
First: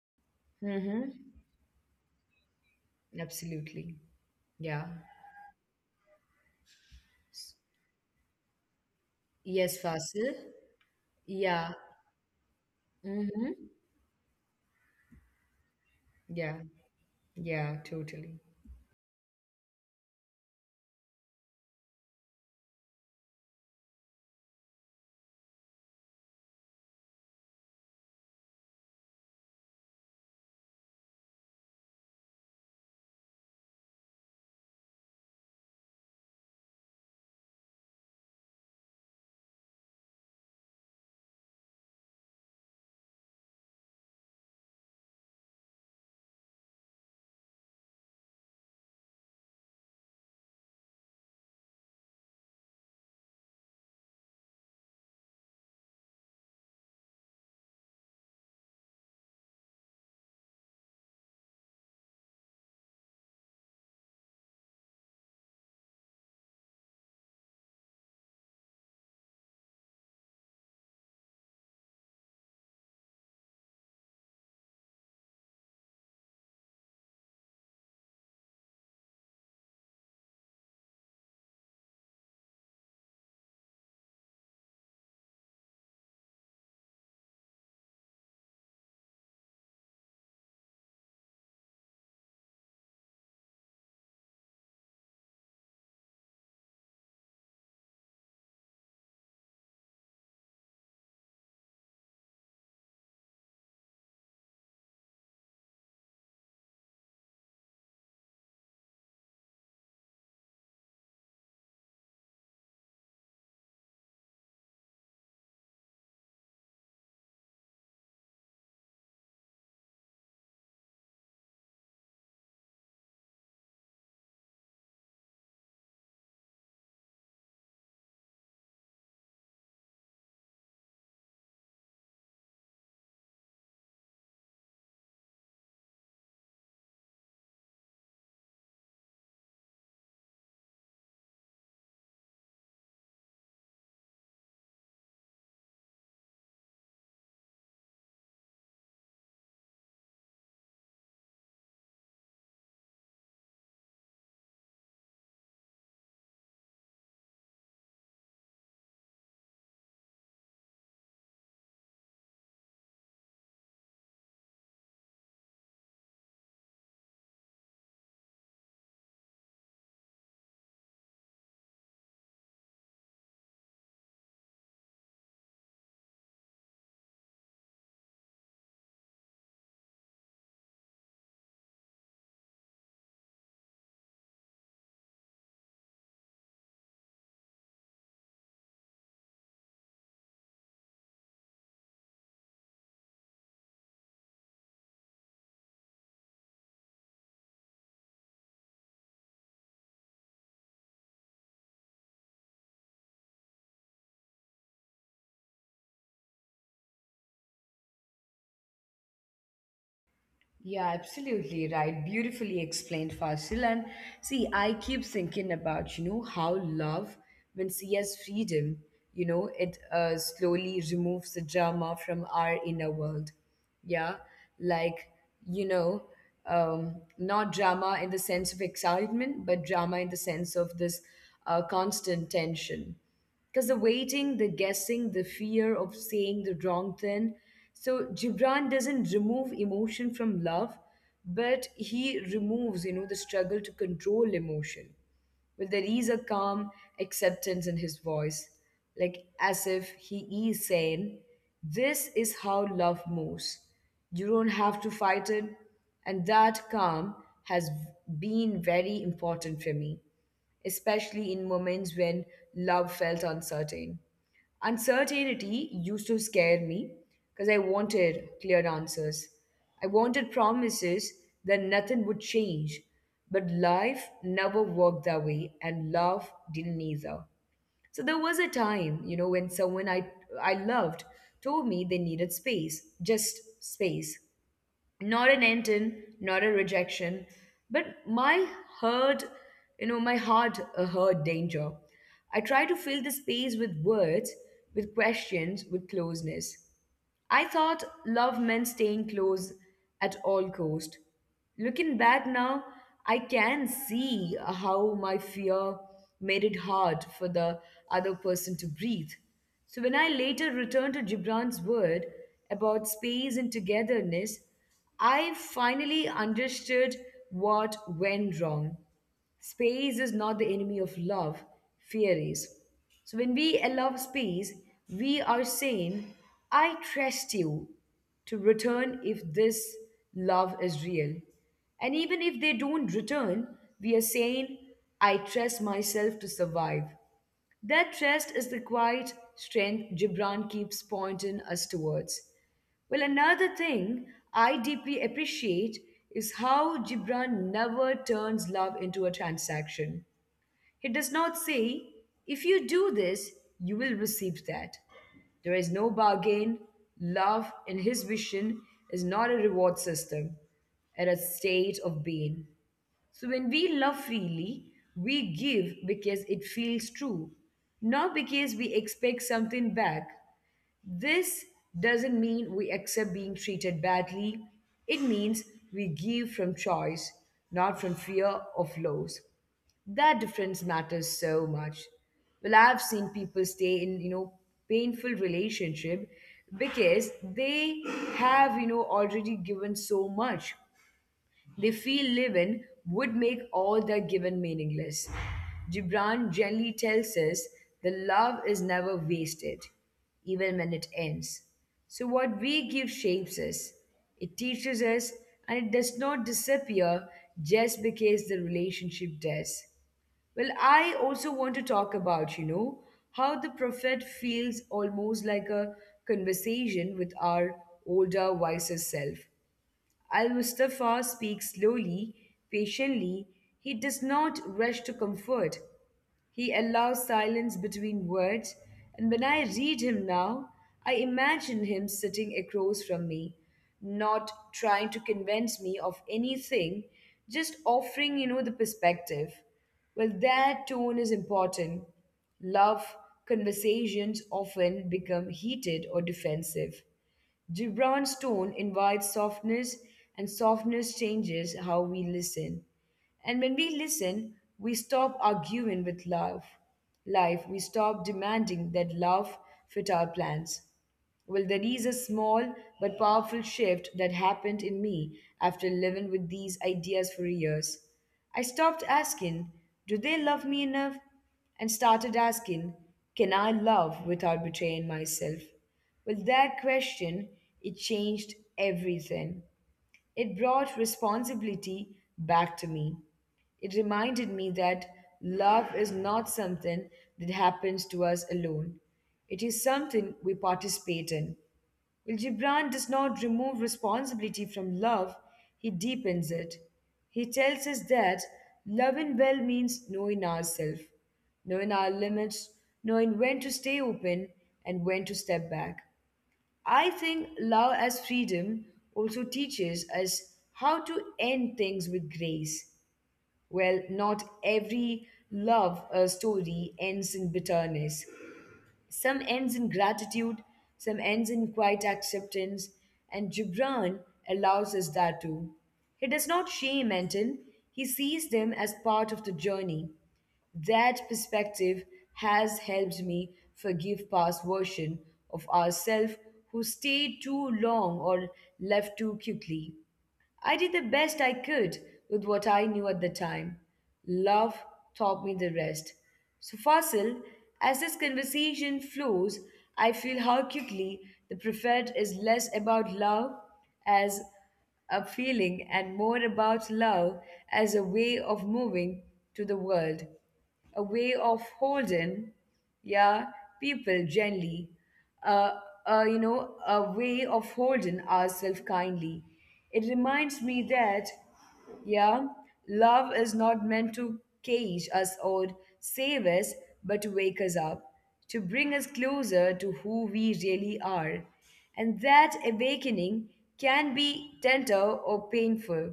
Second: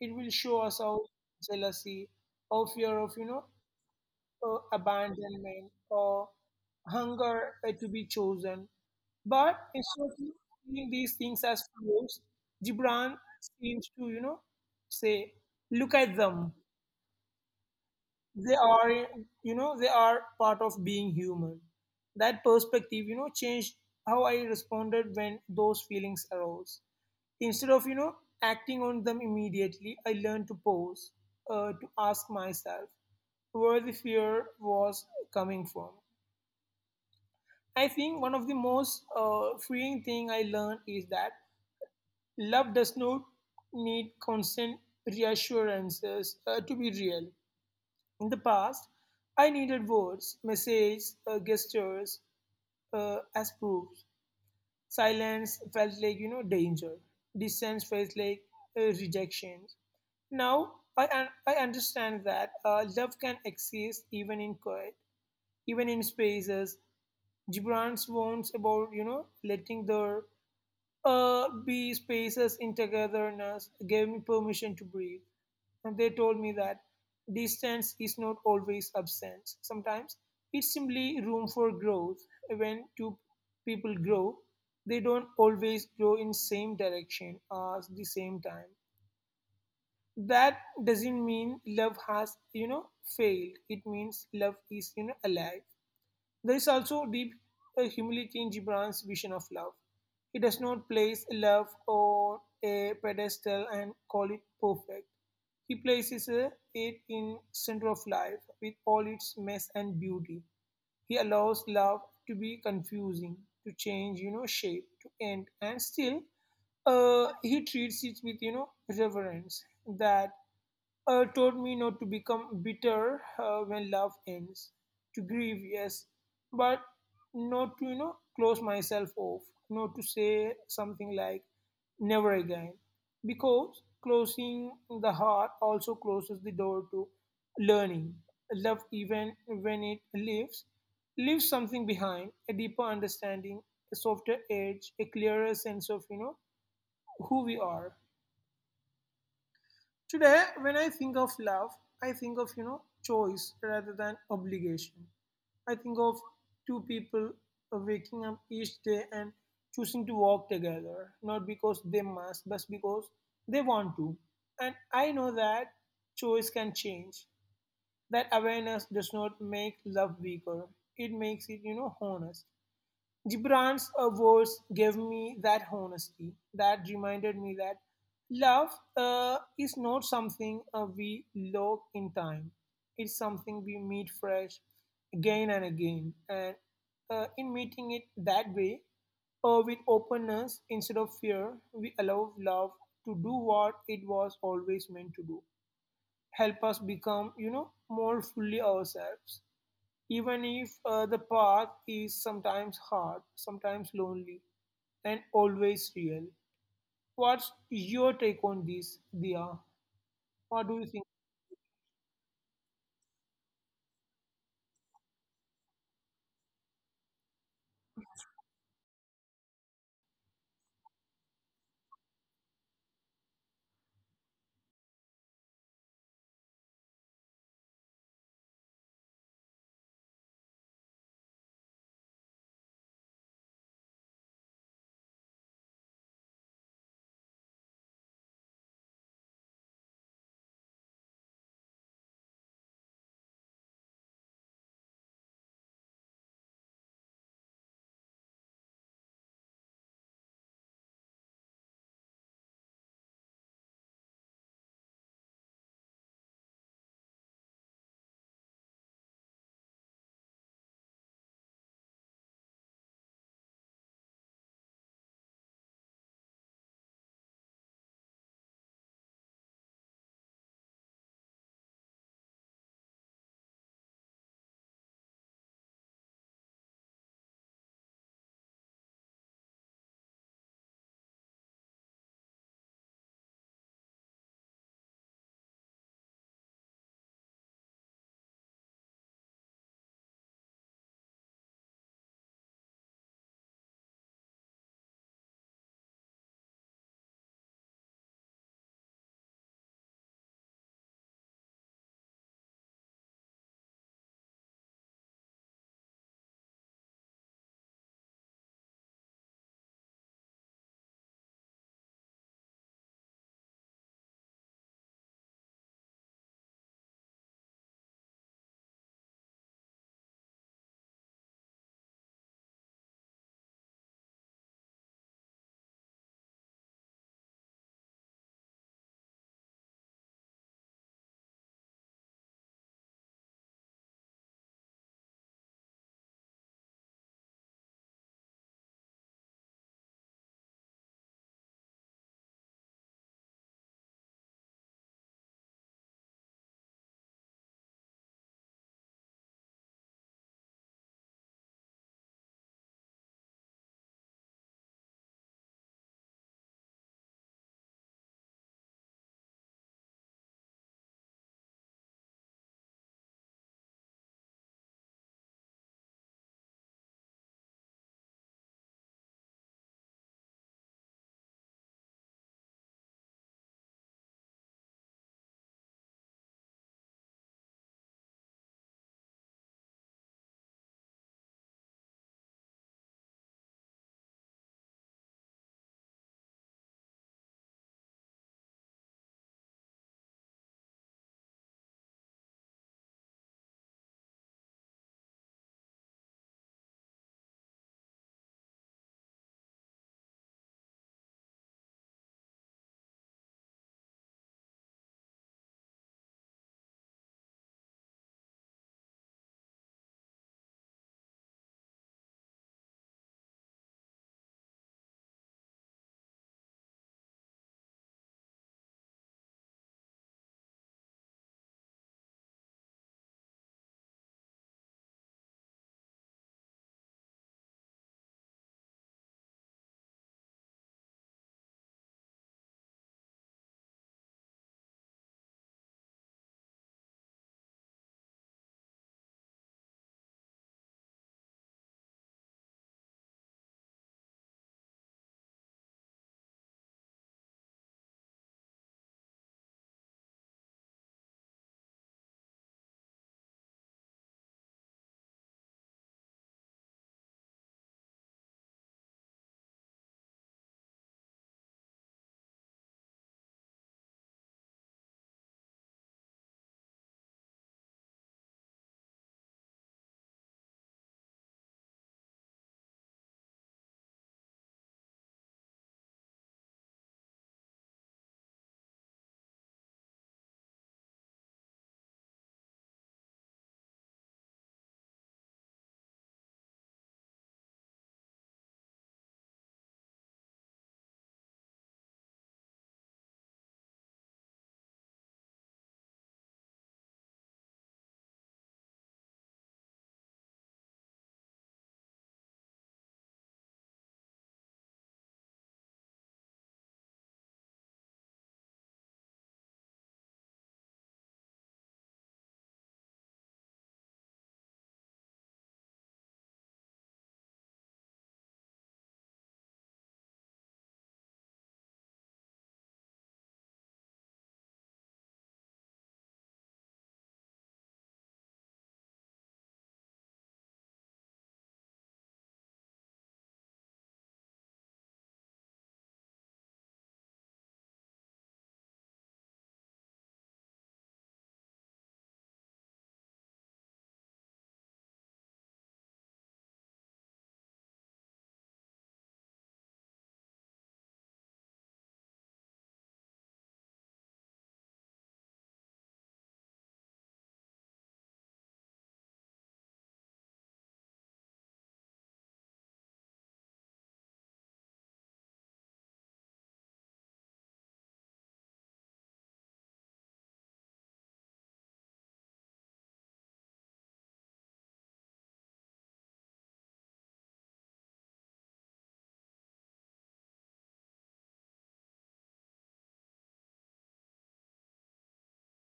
S2: It will show us our
S1: Mm-hmm.
S2: jealousy, our fear of,
S1: Absolutely. Yeah.
S2: abandonment, or hunger
S1: S-
S2: to be chosen. But
S1: Yes,
S2: instead of
S1: Fasil.
S2: seeing these things as
S1: Yeah.
S2: flaws, Gibran
S1: Mm-hmm.
S2: seems to, say, look at them,
S1: Yeah. Yeah, totally.
S2: they are, they are part of being human. That perspective, changed how I responded when those feelings arose. Instead of, acting on them immediately, I learned to pause, to ask myself where the fear was coming from. I think one of the most freeing thing I learned is that love does not need constant reassurances to be real. In the past, I needed words, messages, gestures as proof. Silence felt like, you know, danger. Distance felt like rejection. Now I understand that love can exist even in quiet, even in spaces. Gibran's warns about, you know, letting their be spaces in togetherness gave me permission to breathe. And they told me that distance is not always absence. Sometimes it's simply room for growth. When two people grow, they don't always grow in same direction as the same time. That doesn't mean love has, failed. It means love is, alive. There is also deep humility in Gibran's vision of love. He does not place love on a pedestal and call it perfect. He places it in center of life with all its mess and beauty. He allows love to be confusing, to change, shape, to end, and still he treats it with, you know, reverence that taught me not to become bitter when love ends, to grieve, yes, but not to, you know, close myself off, not to say something like never again, because closing the heart also closes the door to learning. Love, even when it leaves, leaves something behind: a deeper understanding, a softer edge, a clearer sense of, you know, who we are. Today, when I think of love, I think of, choice rather than obligation. I think of two people waking up each day and choosing to walk together, not because they must, but because they want to. And I know that choice can change. That awareness does not make love weaker. It makes it, honest. Gibran's words gave me that honesty that reminded me that love is not something we log in time. It's something we meet fresh again and again. And in meeting it that way, or with openness instead of fear, we allow love to do what it was always meant to do. Help us become, more fully ourselves, even if the path is sometimes hard, sometimes lonely, and always real. What's your take on this, Dia? What do you think?
S1: Yeah, absolutely right. Beautifully explained, Fasil. And see, I keep thinking about, how love, when see as freedom, it slowly removes the drama from our inner world. Yeah, like, you know, not drama in the sense of excitement, but drama in the sense of this constant tension. Because the waiting, the guessing, the fear of saying the wrong thing. So Gibran doesn't remove emotion from love, but he removes, the struggle to control emotion. Well, there is a calm acceptance in his voice, like as if he is saying, This is how love moves. You don't have to fight it. And that calm has been very important for me, especially in moments when love felt uncertain. Uncertainty used to scare me because I wanted clear answers. I wanted promises that nothing would change. But life never worked that way, and love didn't either. So there was a time, when someone I loved told me they needed space, just space, not an end in, not a rejection, but my heard, my heart heard danger. I try to fill the space with words, with questions, with closeness. I thought love meant staying close at all cost. Looking back now, I can see how my fear made it hard for the other person to breathe. So when I later returned to Gibran's word about space and togetherness, I finally understood what went wrong. Space is not the enemy of love, fear is. So when we allow space, we are saying, I trust you to return if this love is real. And even if they don't return, we are saying, I trust myself to survive. That trust is the quiet strength Gibran keeps pointing us towards. Well, another thing I deeply appreciate is how Gibran never turns love into a transaction. He does not say, if you do this, you will receive that. There is no bargain. Love, in his vision, is not a reward system, and a state of being. So when we love freely, we give because it feels true, not because we expect something back. This doesn't mean we accept being treated badly. It means we give from choice, not from fear of loss. That difference matters so much. Well, I've seen people stay in, painful relationship because they have, already given so much they feel living would make all their given meaningless. Gibran gently tells us the love is never wasted, even when it ends. So, what we give shapes us, it teaches us, and it does not disappear just because the relationship does. Well, I also want to talk about, how the prophet feels almost like a conversation with our older, wiser self. Al Mustafa speaks slowly, patiently. He does not rush to comfort. He allows silence between words, and when I read him now, I imagine him sitting across from me, not trying to convince me of anything, just offering, the perspective. Well, that tone is important. Love conversations often become heated or defensive. Gibran's tone invites softness, and softness changes how we listen. And when we listen, we stop arguing with life. Life, we stop demanding that love fit our plans. Well, there is a small but powerful shift that happened in me after living with these ideas for years. I stopped asking, Do they love me enough? And started asking, Can I love without betraying myself? Well, that question, it changed everything. It brought responsibility back to me. It reminded me that love is not something that happens to us alone. It is something we participate in. Well, Gibran does not remove responsibility from love, he deepens it. He tells us that loving well means knowing ourselves, knowing our limits, knowing when to stay open and when to step back. I think love as freedom also teaches us how to end things with grace. Well, not every love story ends in bitterness. Some ends in gratitude, some ends in quiet acceptance, and Gibran allows us that too. He does not shame Anton, he sees them as part of the journey. That perspective has helped me forgive past version of ourselves who stayed too long or left too quickly. I did the best I could with what I knew at the time. Love taught me the rest. So, Fasil, as this conversation flows, I feel how quickly the prophet is less about love as a feeling and more about love as a way of moving to the world, a way of holding, yeah, people gently, uh, a way of holding ourselves kindly. It reminds me that, yeah, love is not meant to cage us or save us, but to wake us up, to bring us closer to who we really are. And that awakening can be tender or painful,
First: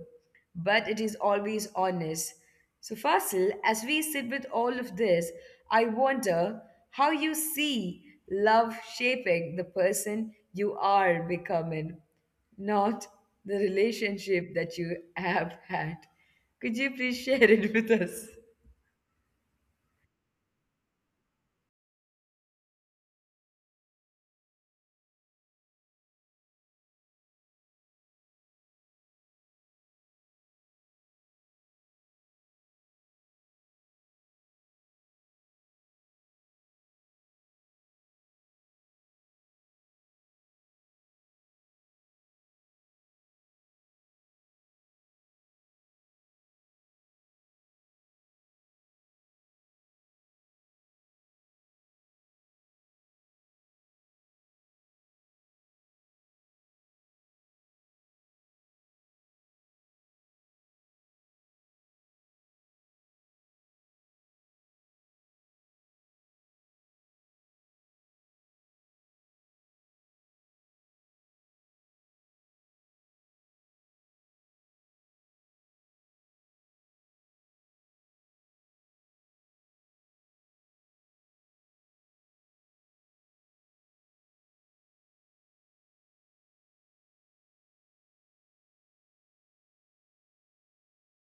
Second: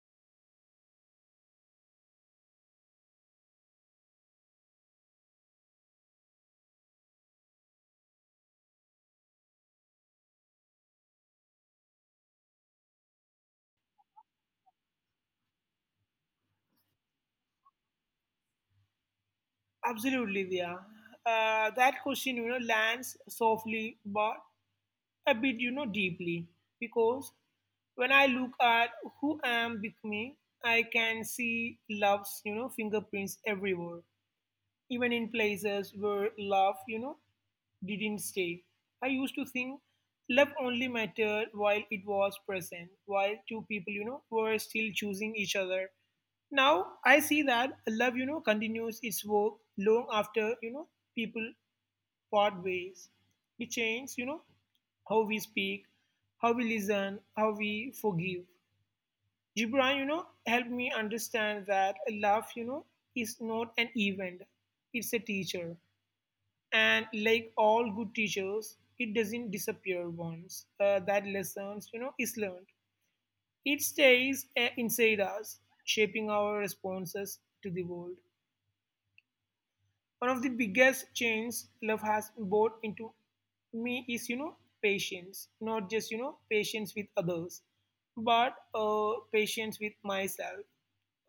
S1: but it is always honest. So, Fasil, as we sit with all of this, I wonder how you see love shaping the person you are becoming, not the relationship that you have had. Could you please share it with us?
S2: Absolutely, Dia. That question, lands softly but a bit, deeply because when I look at who I am becoming, I can see love's, fingerprints everywhere, even in places where love, didn't stay. I used to think love only mattered while it was present, while two people, were still choosing each other. Now I see that love, continues its work long after, people part ways. It changes, how we speak, how we listen, how we forgive. Gibran, helped me understand that love, is not an event, it's a teacher. And like all good teachers, it doesn't disappear once that lessons, you know, is learned. It stays inside us, shaping our responses to the world. One of the biggest changes love has brought into me is, you know, patience. Not just, you know, patience with others, but patience with myself.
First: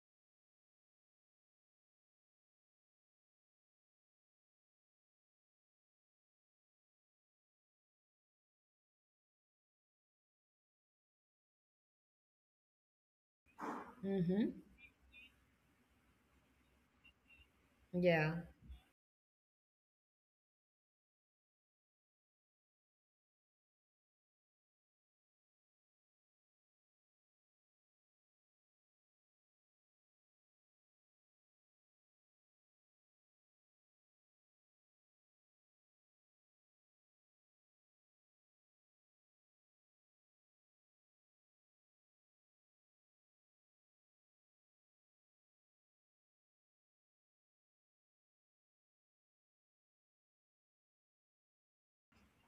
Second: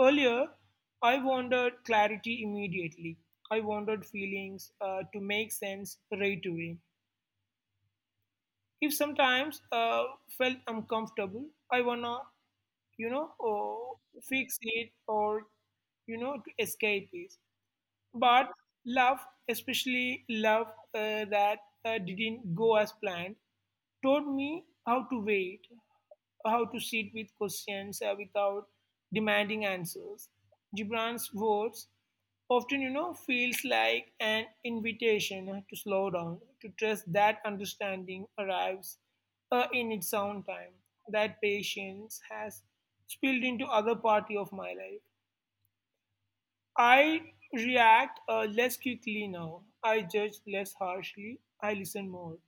S2: Earlier, I wanted clarity immediately. I wanted feelings to make sense right away. If sometimes felt uncomfortable, I wanna, oh,
S1: Mm-hmm.
S2: fix it or, to escape it.
S1: Yeah.
S2: But love, especially love that didn't go as planned, taught me how to wait, how to sit with questions without demanding answers. Gibran's words often, feels like an invitation to slow down, to trust that understanding arrives in its own time. That patience has spilled into other party of my life. I react less quickly now. I judge less harshly. I listen more.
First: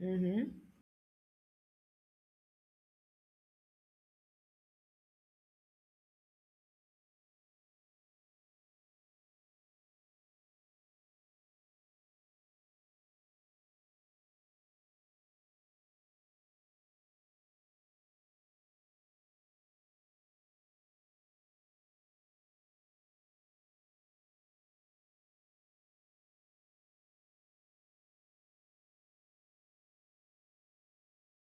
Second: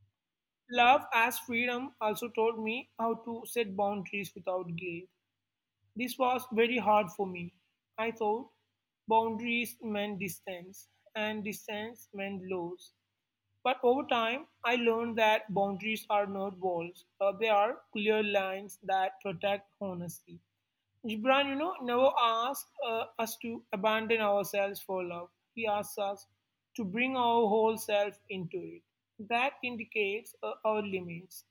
S1: Mm-hmm.
S2: Love as freedom also taught me how to set boundaries without guilt. This was very hard for me. I thought boundaries meant distance, and distance meant loss. But over time, I learned that boundaries are not walls, they are clear lines that protect honesty. Gibran, never asks us to abandon ourselves for love. He asks us to bring our whole self into it. That indicates our limits.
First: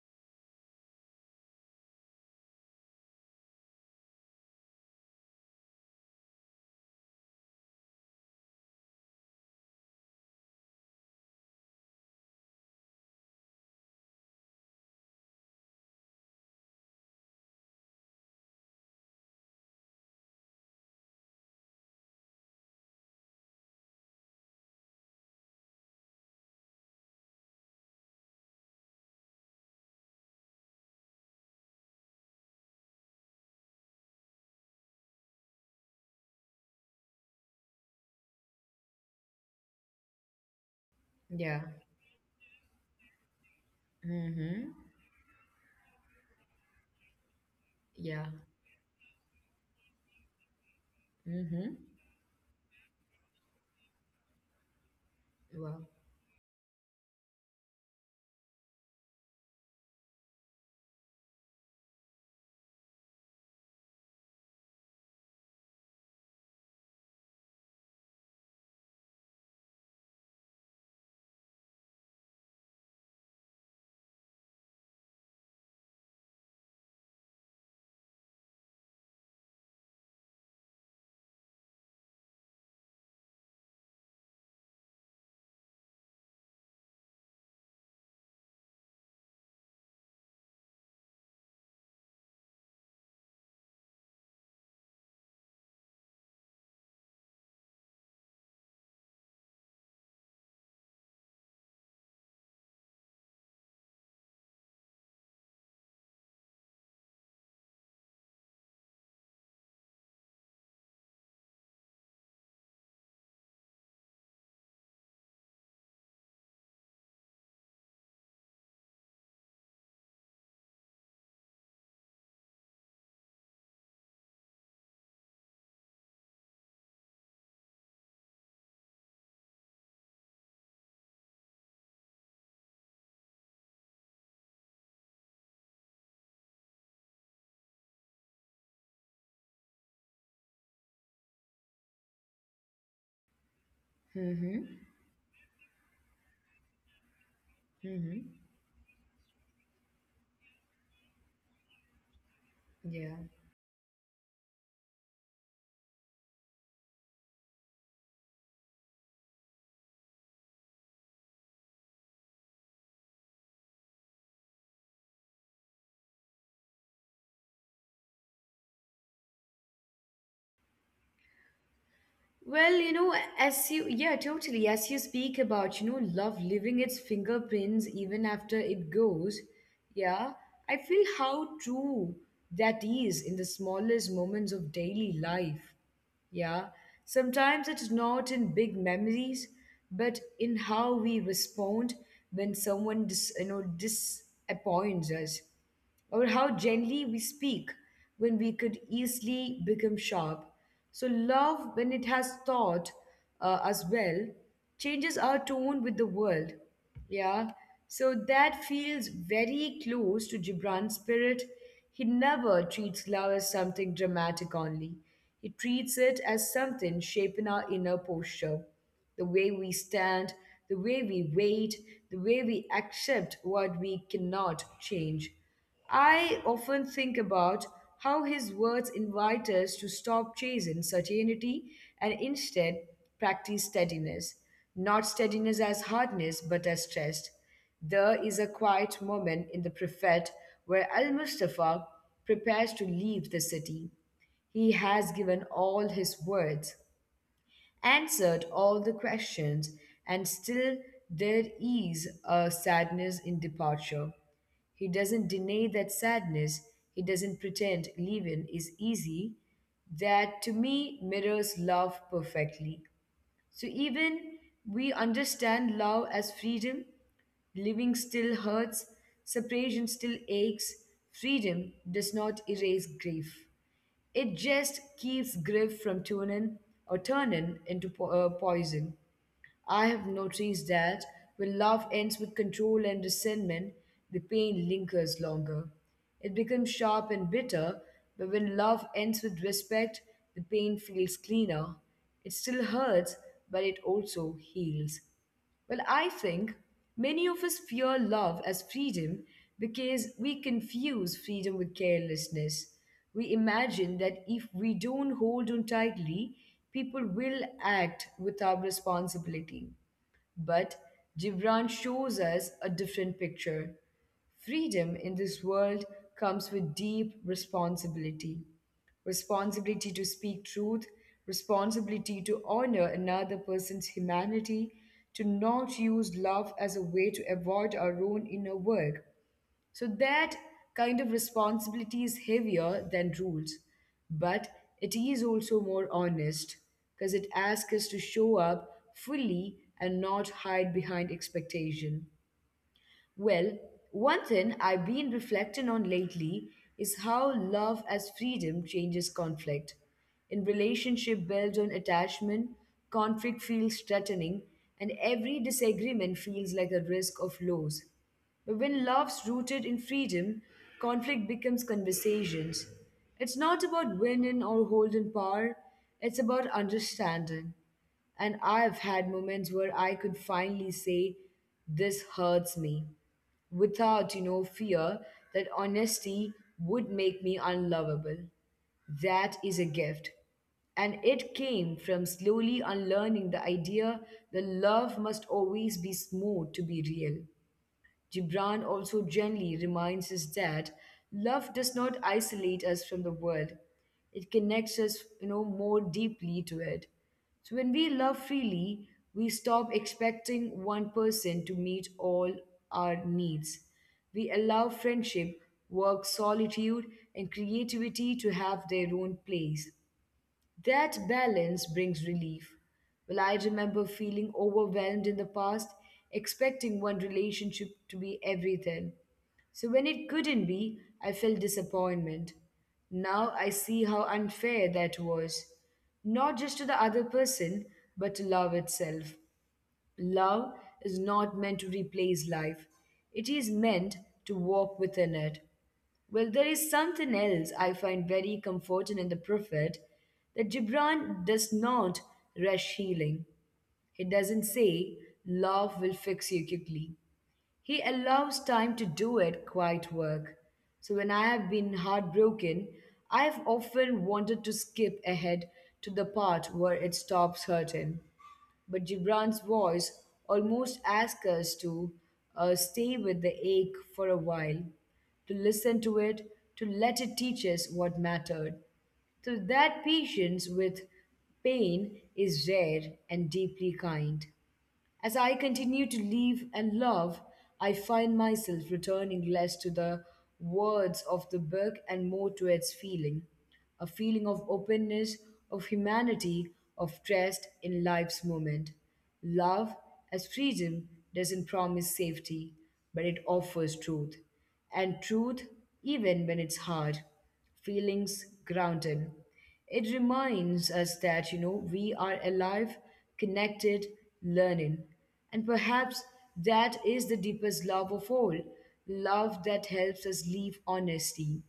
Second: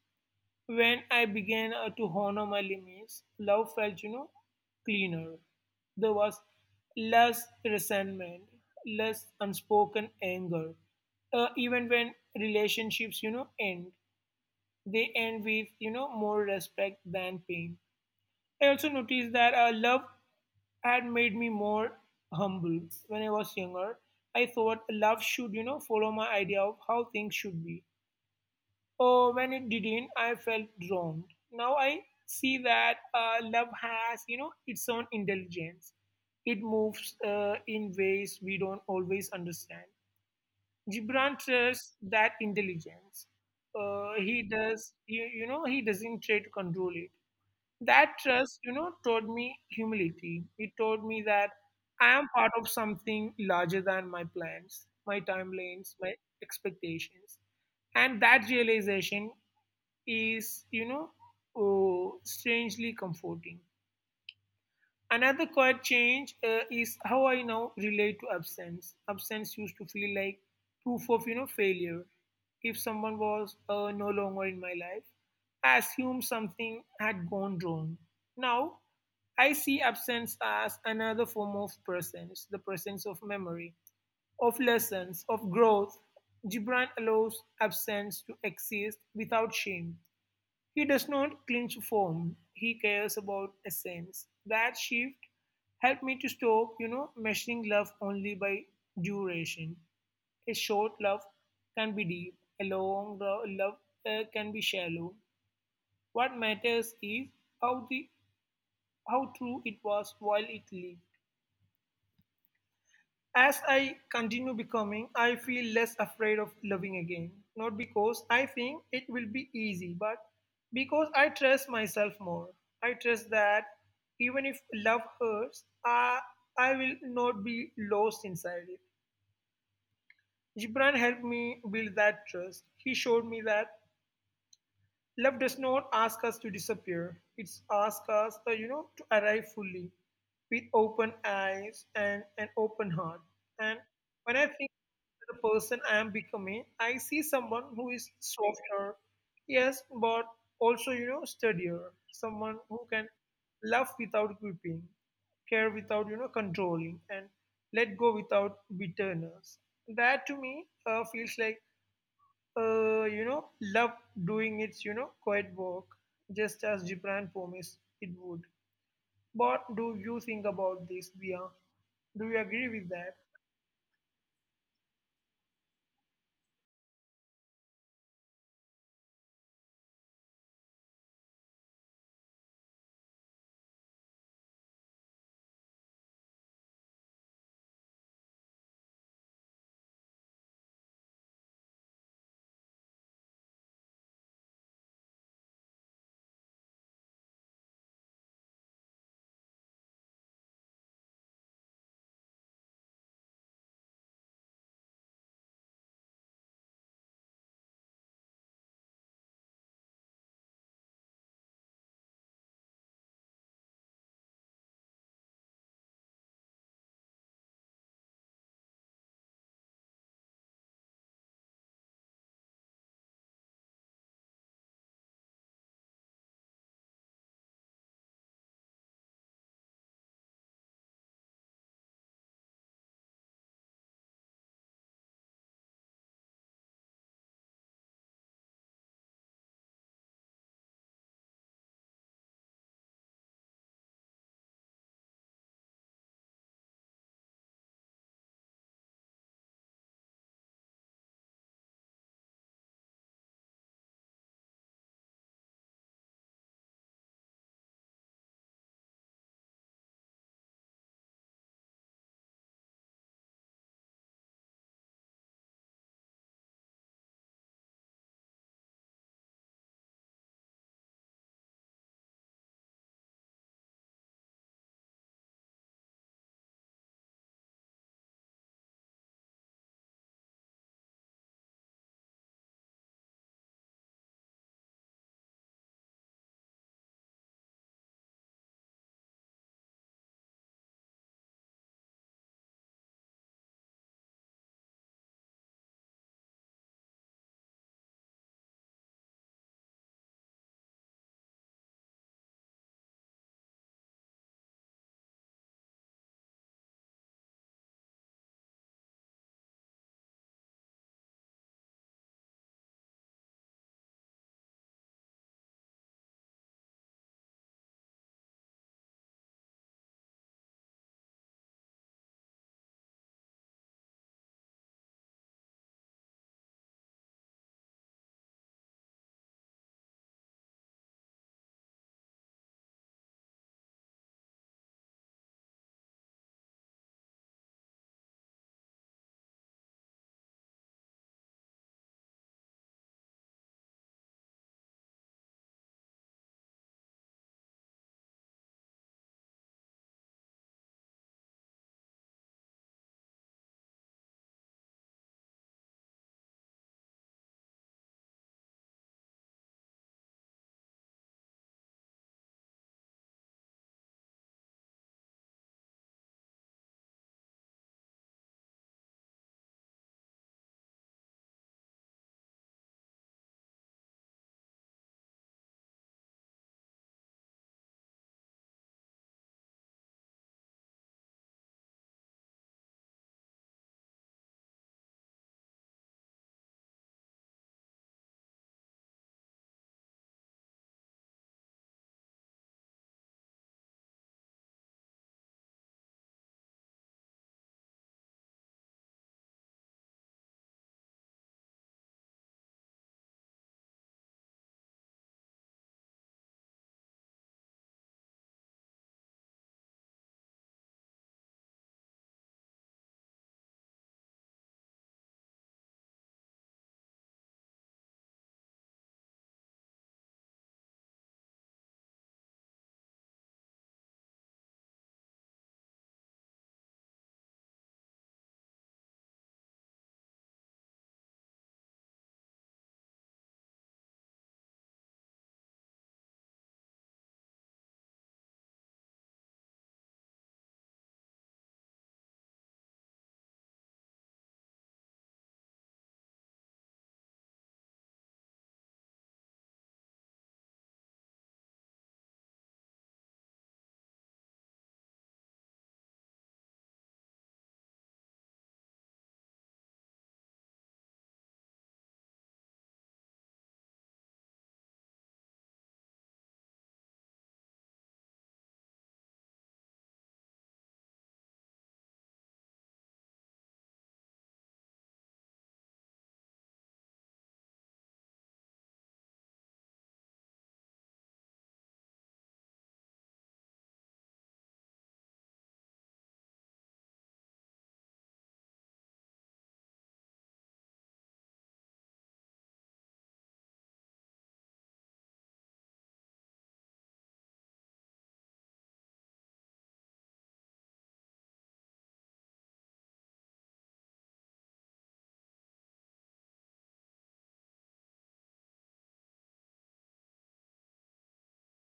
S2: When I began to honor my limits, love felt, cleaner. There was less resentment, less unspoken anger. Even when relationships, end, they end with, more respect than pain. I also noticed that love had made me more humble. When I was younger, I thought love should, follow my idea of how things should be. Or when it didn't, I felt wronged. Now I see that love has, its own intelligence. It moves in ways we don't always understand. Gibran
S1: Yeah.
S2: trusts that intelligence. He
S1: Mm-hmm.
S2: does, you know, he doesn't try to control it. That
S1: Yeah.
S2: trust, taught me humility. It taught me that
S1: Mm-hmm.
S2: I am part of something larger than my plans, my
S1: Wow.
S2: timelines, my expectations. And that realization is, oh, strangely comforting. Another quiet change is how I now relate to absence. Absence used to feel like proof of, you know, failure. If someone was no longer in my life, I assumed something had gone wrong. Now, I see absence as another form of presence, the presence of memory, of lessons, of growth. Gibran allows absence to exist without shame. He does not cling form. He cares about essence. That shift helped me to stop, measuring love only by duration. A short love can be deep. Love can be shallow. What matters is how the how true it was while it lived. As I continue becoming, I feel less afraid of loving again. Not because I think it will be easy, but because I trust myself more. I trust that even if love hurts, I will not be lost inside it. Gibran helped me build that trust. He showed me that love does not ask us to disappear. It's ask us, to arrive fully with open eyes and an open heart. And when I think
S1: Mm-hmm.
S2: of the person I am becoming, I see someone who is
S1: Mm-hmm.
S2: softer, yes, but also, steadier. Someone who can
S1: Yeah.
S2: love without gripping, care without, controlling, and let go without bitterness. That to me feels like love doing its, quiet work, just as Gibran promised it would. What do you think about this, Bia? Do you agree with that?
S1: Well, yeah, totally. As you speak about, love leaving its fingerprints even after it goes, yeah, I feel how true that is in the smallest moments of daily life. Yeah, sometimes it's not in big memories, but in how we respond when someone disappoints us, or how gently we speak when we could easily become sharp. So love, when it has thought as well, changes our tone with the world. Yeah. So that feels very close to Gibran's spirit. He never treats love as something dramatic only. He treats it as something shaping our inner posture. The way we stand, the way we wait, the way we accept what we cannot change. I often think about how his words invite us to stop chasing certainty and instead practice steadiness, not steadiness as hardness but as trust. There is a quiet moment in the Prophet where Al Mustafa prepares to leave the city. He has given all his words, answered all the questions, and still there is a sadness in departure. He doesn't deny that sadness, he doesn't pretend leaving is easy. That to me mirrors love perfectly. So even we understand love as freedom, living still hurts, separation still aches, freedom does not erase grief. It just keeps grief from turning into poison. I have noticed that when love ends with control and resentment, the pain lingers longer. It becomes sharp and bitter, but when love ends with respect, the pain feels cleaner. It still hurts, but it also heals. Well, I think many of us fear love as freedom because we confuse freedom with carelessness. We imagine that if we don't hold on tightly, people will act without responsibility. But Gibran shows us a different picture. Freedom in this world comes with deep responsibility, responsibility to speak truth, responsibility to honor another person's humanity, to not use love as a way to avoid our own inner work. So that kind of responsibility is heavier than rules, but it is also more honest because it asks us to show up fully and not hide behind expectation. Well, one thing I've been reflecting on lately is how love as freedom changes conflict. In relationship built on attachment, conflict feels threatening, and every disagreement feels like a risk of loss. But when love's rooted in freedom, conflict becomes conversations. It's not about winning or holding power, it's about understanding. And I've had moments where I could finally say, This hurts me, without, fear that honesty would make me unlovable. That is a gift. And it came from slowly unlearning the idea that love must always be smooth to be real. Gibran also gently reminds us that love does not isolate us from the world. It connects us, more deeply to it. So when we love freely, we stop expecting one person to meet all our needs. We allow friendship, work, solitude, and creativity to have their own place. That balance brings relief. Well, I remember feeling overwhelmed in the past, expecting one relationship to be everything. So when it couldn't be, I felt disappointment. Now I see how unfair that was, not just to the other person, but to love itself. Love is not meant to replace life, it is meant to walk within it. Well, there is something else I find very comforting in the Prophet, that Gibran does not rush healing. He doesn't say, Love will fix you quickly. He allows time to do it quiet work. So when I have been heartbroken, I have often wanted to skip ahead to the part where it stops hurting. But Gibran's voice almost asks us to stay with the ache for a while, to listen to it, to let it teach us what mattered. So that patience with pain is rare and deeply kind. As I continue to live and love, I find myself returning less to the words of the book and more to its feeling, a feeling of openness, of humanity, of trust in life's moment. Love, as freedom, doesn't promise safety, but it offers truth. And truth, even when it's hard, feelings grounded. It reminds us that, we are alive, connected, learning. And perhaps that is the deepest love of all, love that helps us live honestly.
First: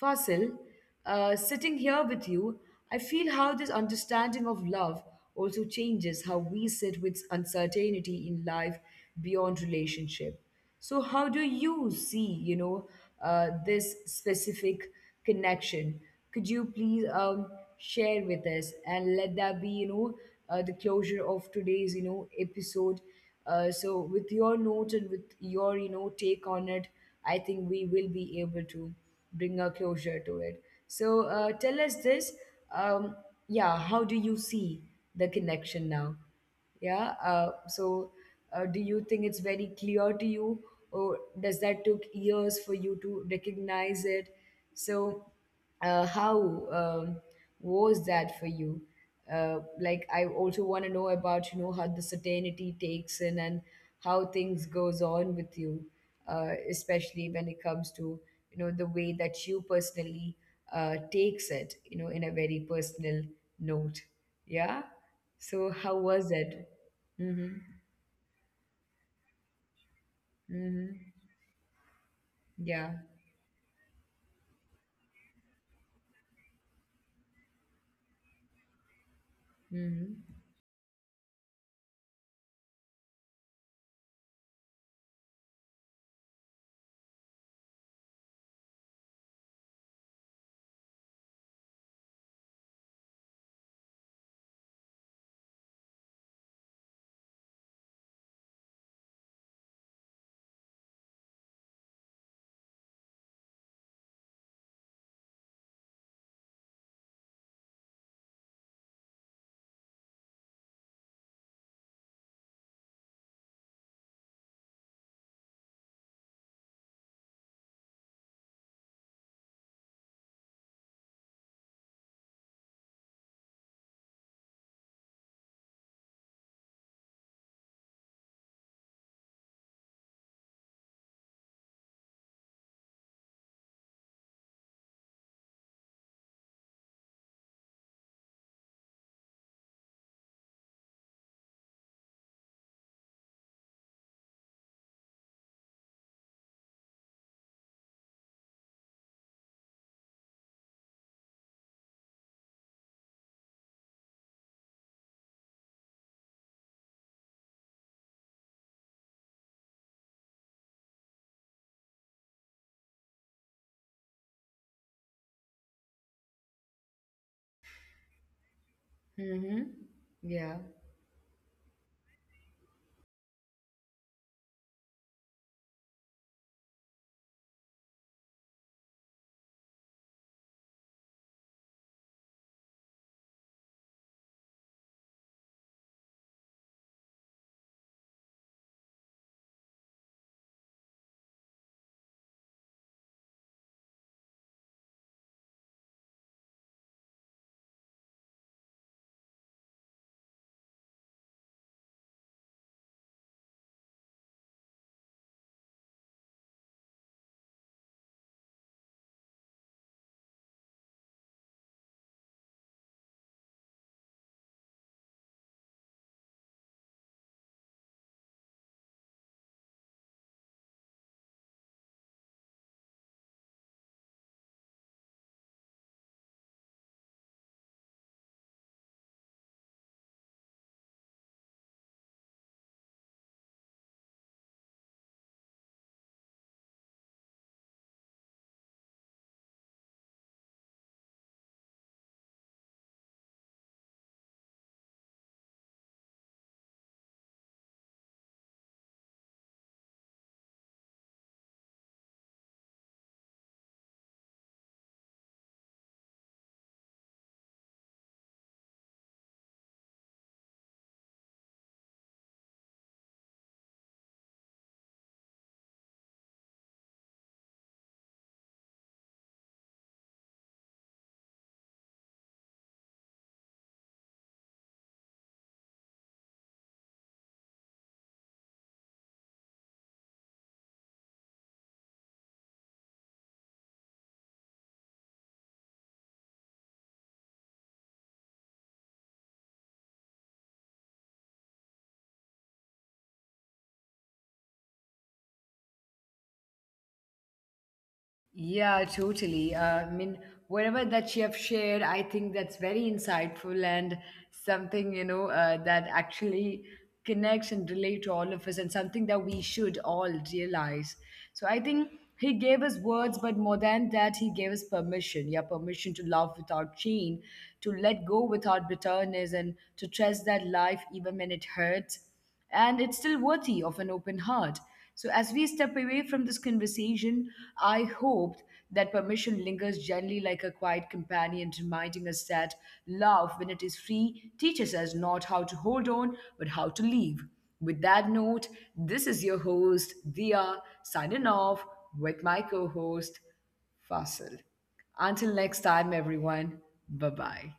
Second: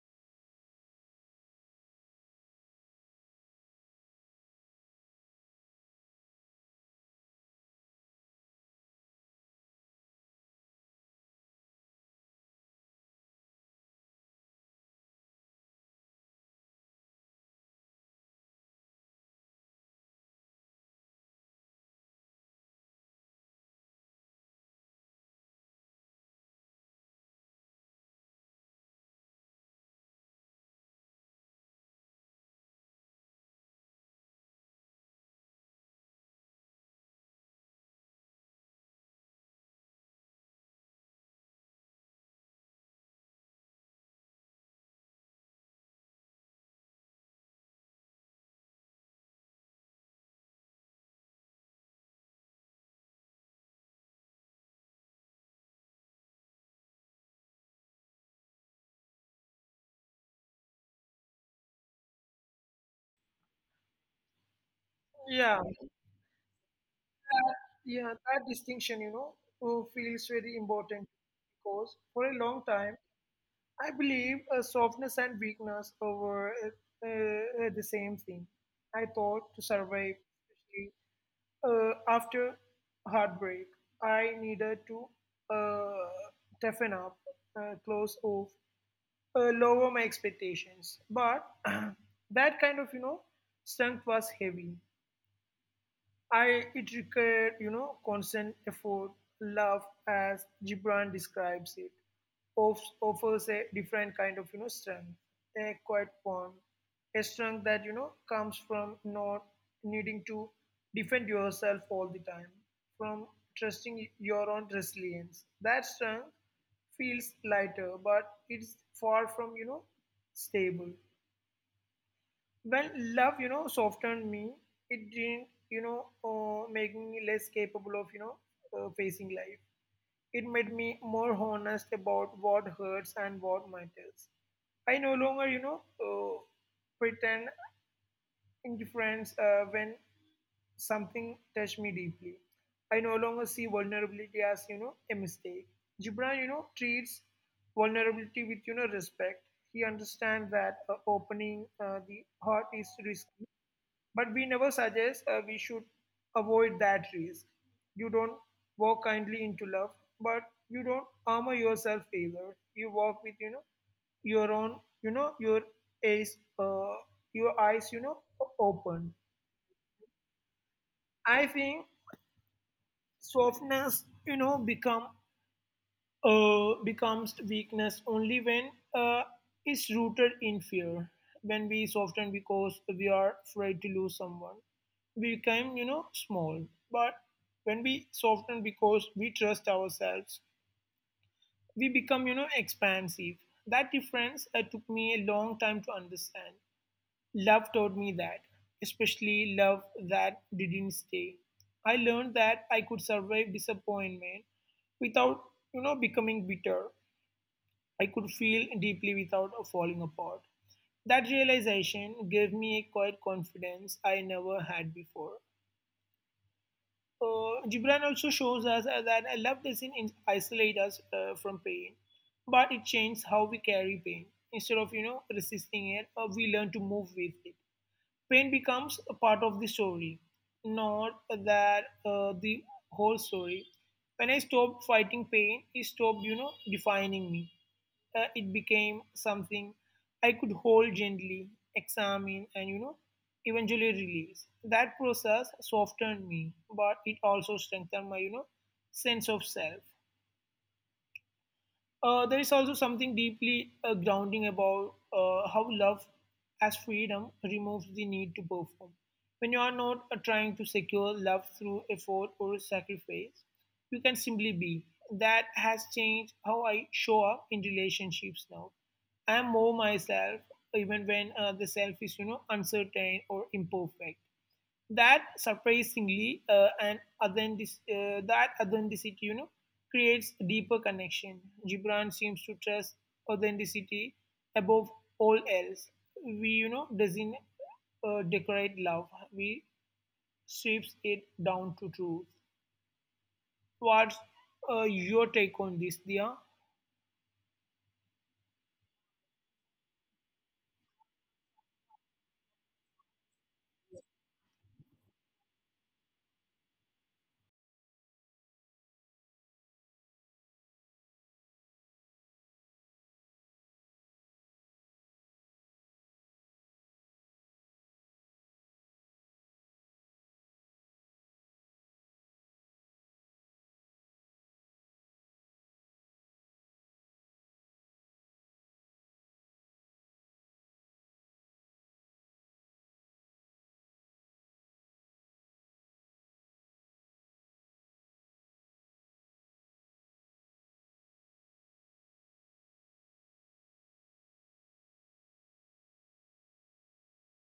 S1: Fasil, sitting here with you, I feel how this understanding of love also changes how we sit with uncertainty in life beyond relationship. So, how do you see, this specific connection? Could you please share with us and let that be, the closure of today's, episode. So, with your note and with your, take on it, I think we will be able to bring a closure to it. So tell us this. Um, yeah, how do you see the connection now? Yeah. So do you think it's very clear to you, or does that took years for you to recognize it? So how was that for you? Like, I also want to know about how the certainty takes in and how things goes on with you, especially when it comes to the way that you personally takes it, in a very personal note. Yeah.
S2: Yeah,
S1: So how was it? Mm-hmm.
S2: yeah, that distinction, feels very important
S1: Mm-hmm.
S2: because for a long time,
S1: Yeah.
S2: I believe softness and weakness were the same thing. I thought to survive,
S1: Mm-hmm.
S2: After heartbreak, I needed to uh, toughen up, close off, lower my expectations. But that kind of, strength was heavy. I it required, constant effort. Love as Gibran describes it, offers a different kind of, strength, a quiet bond, a strength that, comes from not needing to defend yourself all the time, from trusting your own resilience. That strength feels lighter, but it's far from, stable. When love, softened me, it didn't, make me less capable of, facing life. It made me more honest about what hurts and what matters. I no longer, pretend indifference when something touched me deeply. I no longer see vulnerability as, a mistake. Gibran, treats vulnerability with, respect. He understands that opening the heart is risky, but we never suggest we should avoid that risk. You don't walk kindly into love, but you don't armor yourself either. You walk with, you know, your own, eyes uh, your eyes, open.
S1: Mm-hmm. Yeah.
S2: I think softness, becomes weakness only when uh, it's rooted in fear. When we soften because we are afraid to lose someone, we become, small. But when we soften because we trust ourselves, we become, expansive. That difference took me a long time to understand. Love taught me that, especially love that didn't stay. I learned that I could survive disappointment without, you know, becoming bitter. I could feel deeply without falling apart. That realization gave me a quiet confidence I never had before. Gibran also shows us that love doesn't in- isolate us from pain, but it changes how we carry pain. Instead of, you know, resisting it, we learn to move with it. Pain becomes a part of the story, not that the whole story. When I stopped fighting pain, it stopped, defining me. It became something I could hold gently, examine, and, eventually release. That process softened me, but it also strengthened my, sense of self. There is also something deeply grounding about how love as freedom removes the need to perform. When you are not trying to secure love through effort or sacrifice, you can simply be. That has changed how I show up in relationships now. I am more myself even when the self is, uncertain or imperfect. That surprisingly that authenticity, creates a deeper connection. Gibran seems to trust authenticity above all else. We you know doesn't decorate love. We sweeps it down to truth. What's your take on this, Dia?
S1: Yeah, totally. I mean, whatever that you have shared, I think that's very insightful and something, that actually connects and relate to all of us and something that we should all realize. So I think he gave us words, but more than that, he gave us permission. Yeah, permission to love without chain, to let go without bitterness, and to trust that life, even when it hurts, and it's still worthy of an open heart. So, as we step away from this conversation, I hope that permission lingers gently like a quiet companion, reminding us that love, when it is free, teaches us not how to hold on, but how to leave. With that note, this is your host, Dia, signing off with my co host, Fasil. Until next time, everyone, bye bye.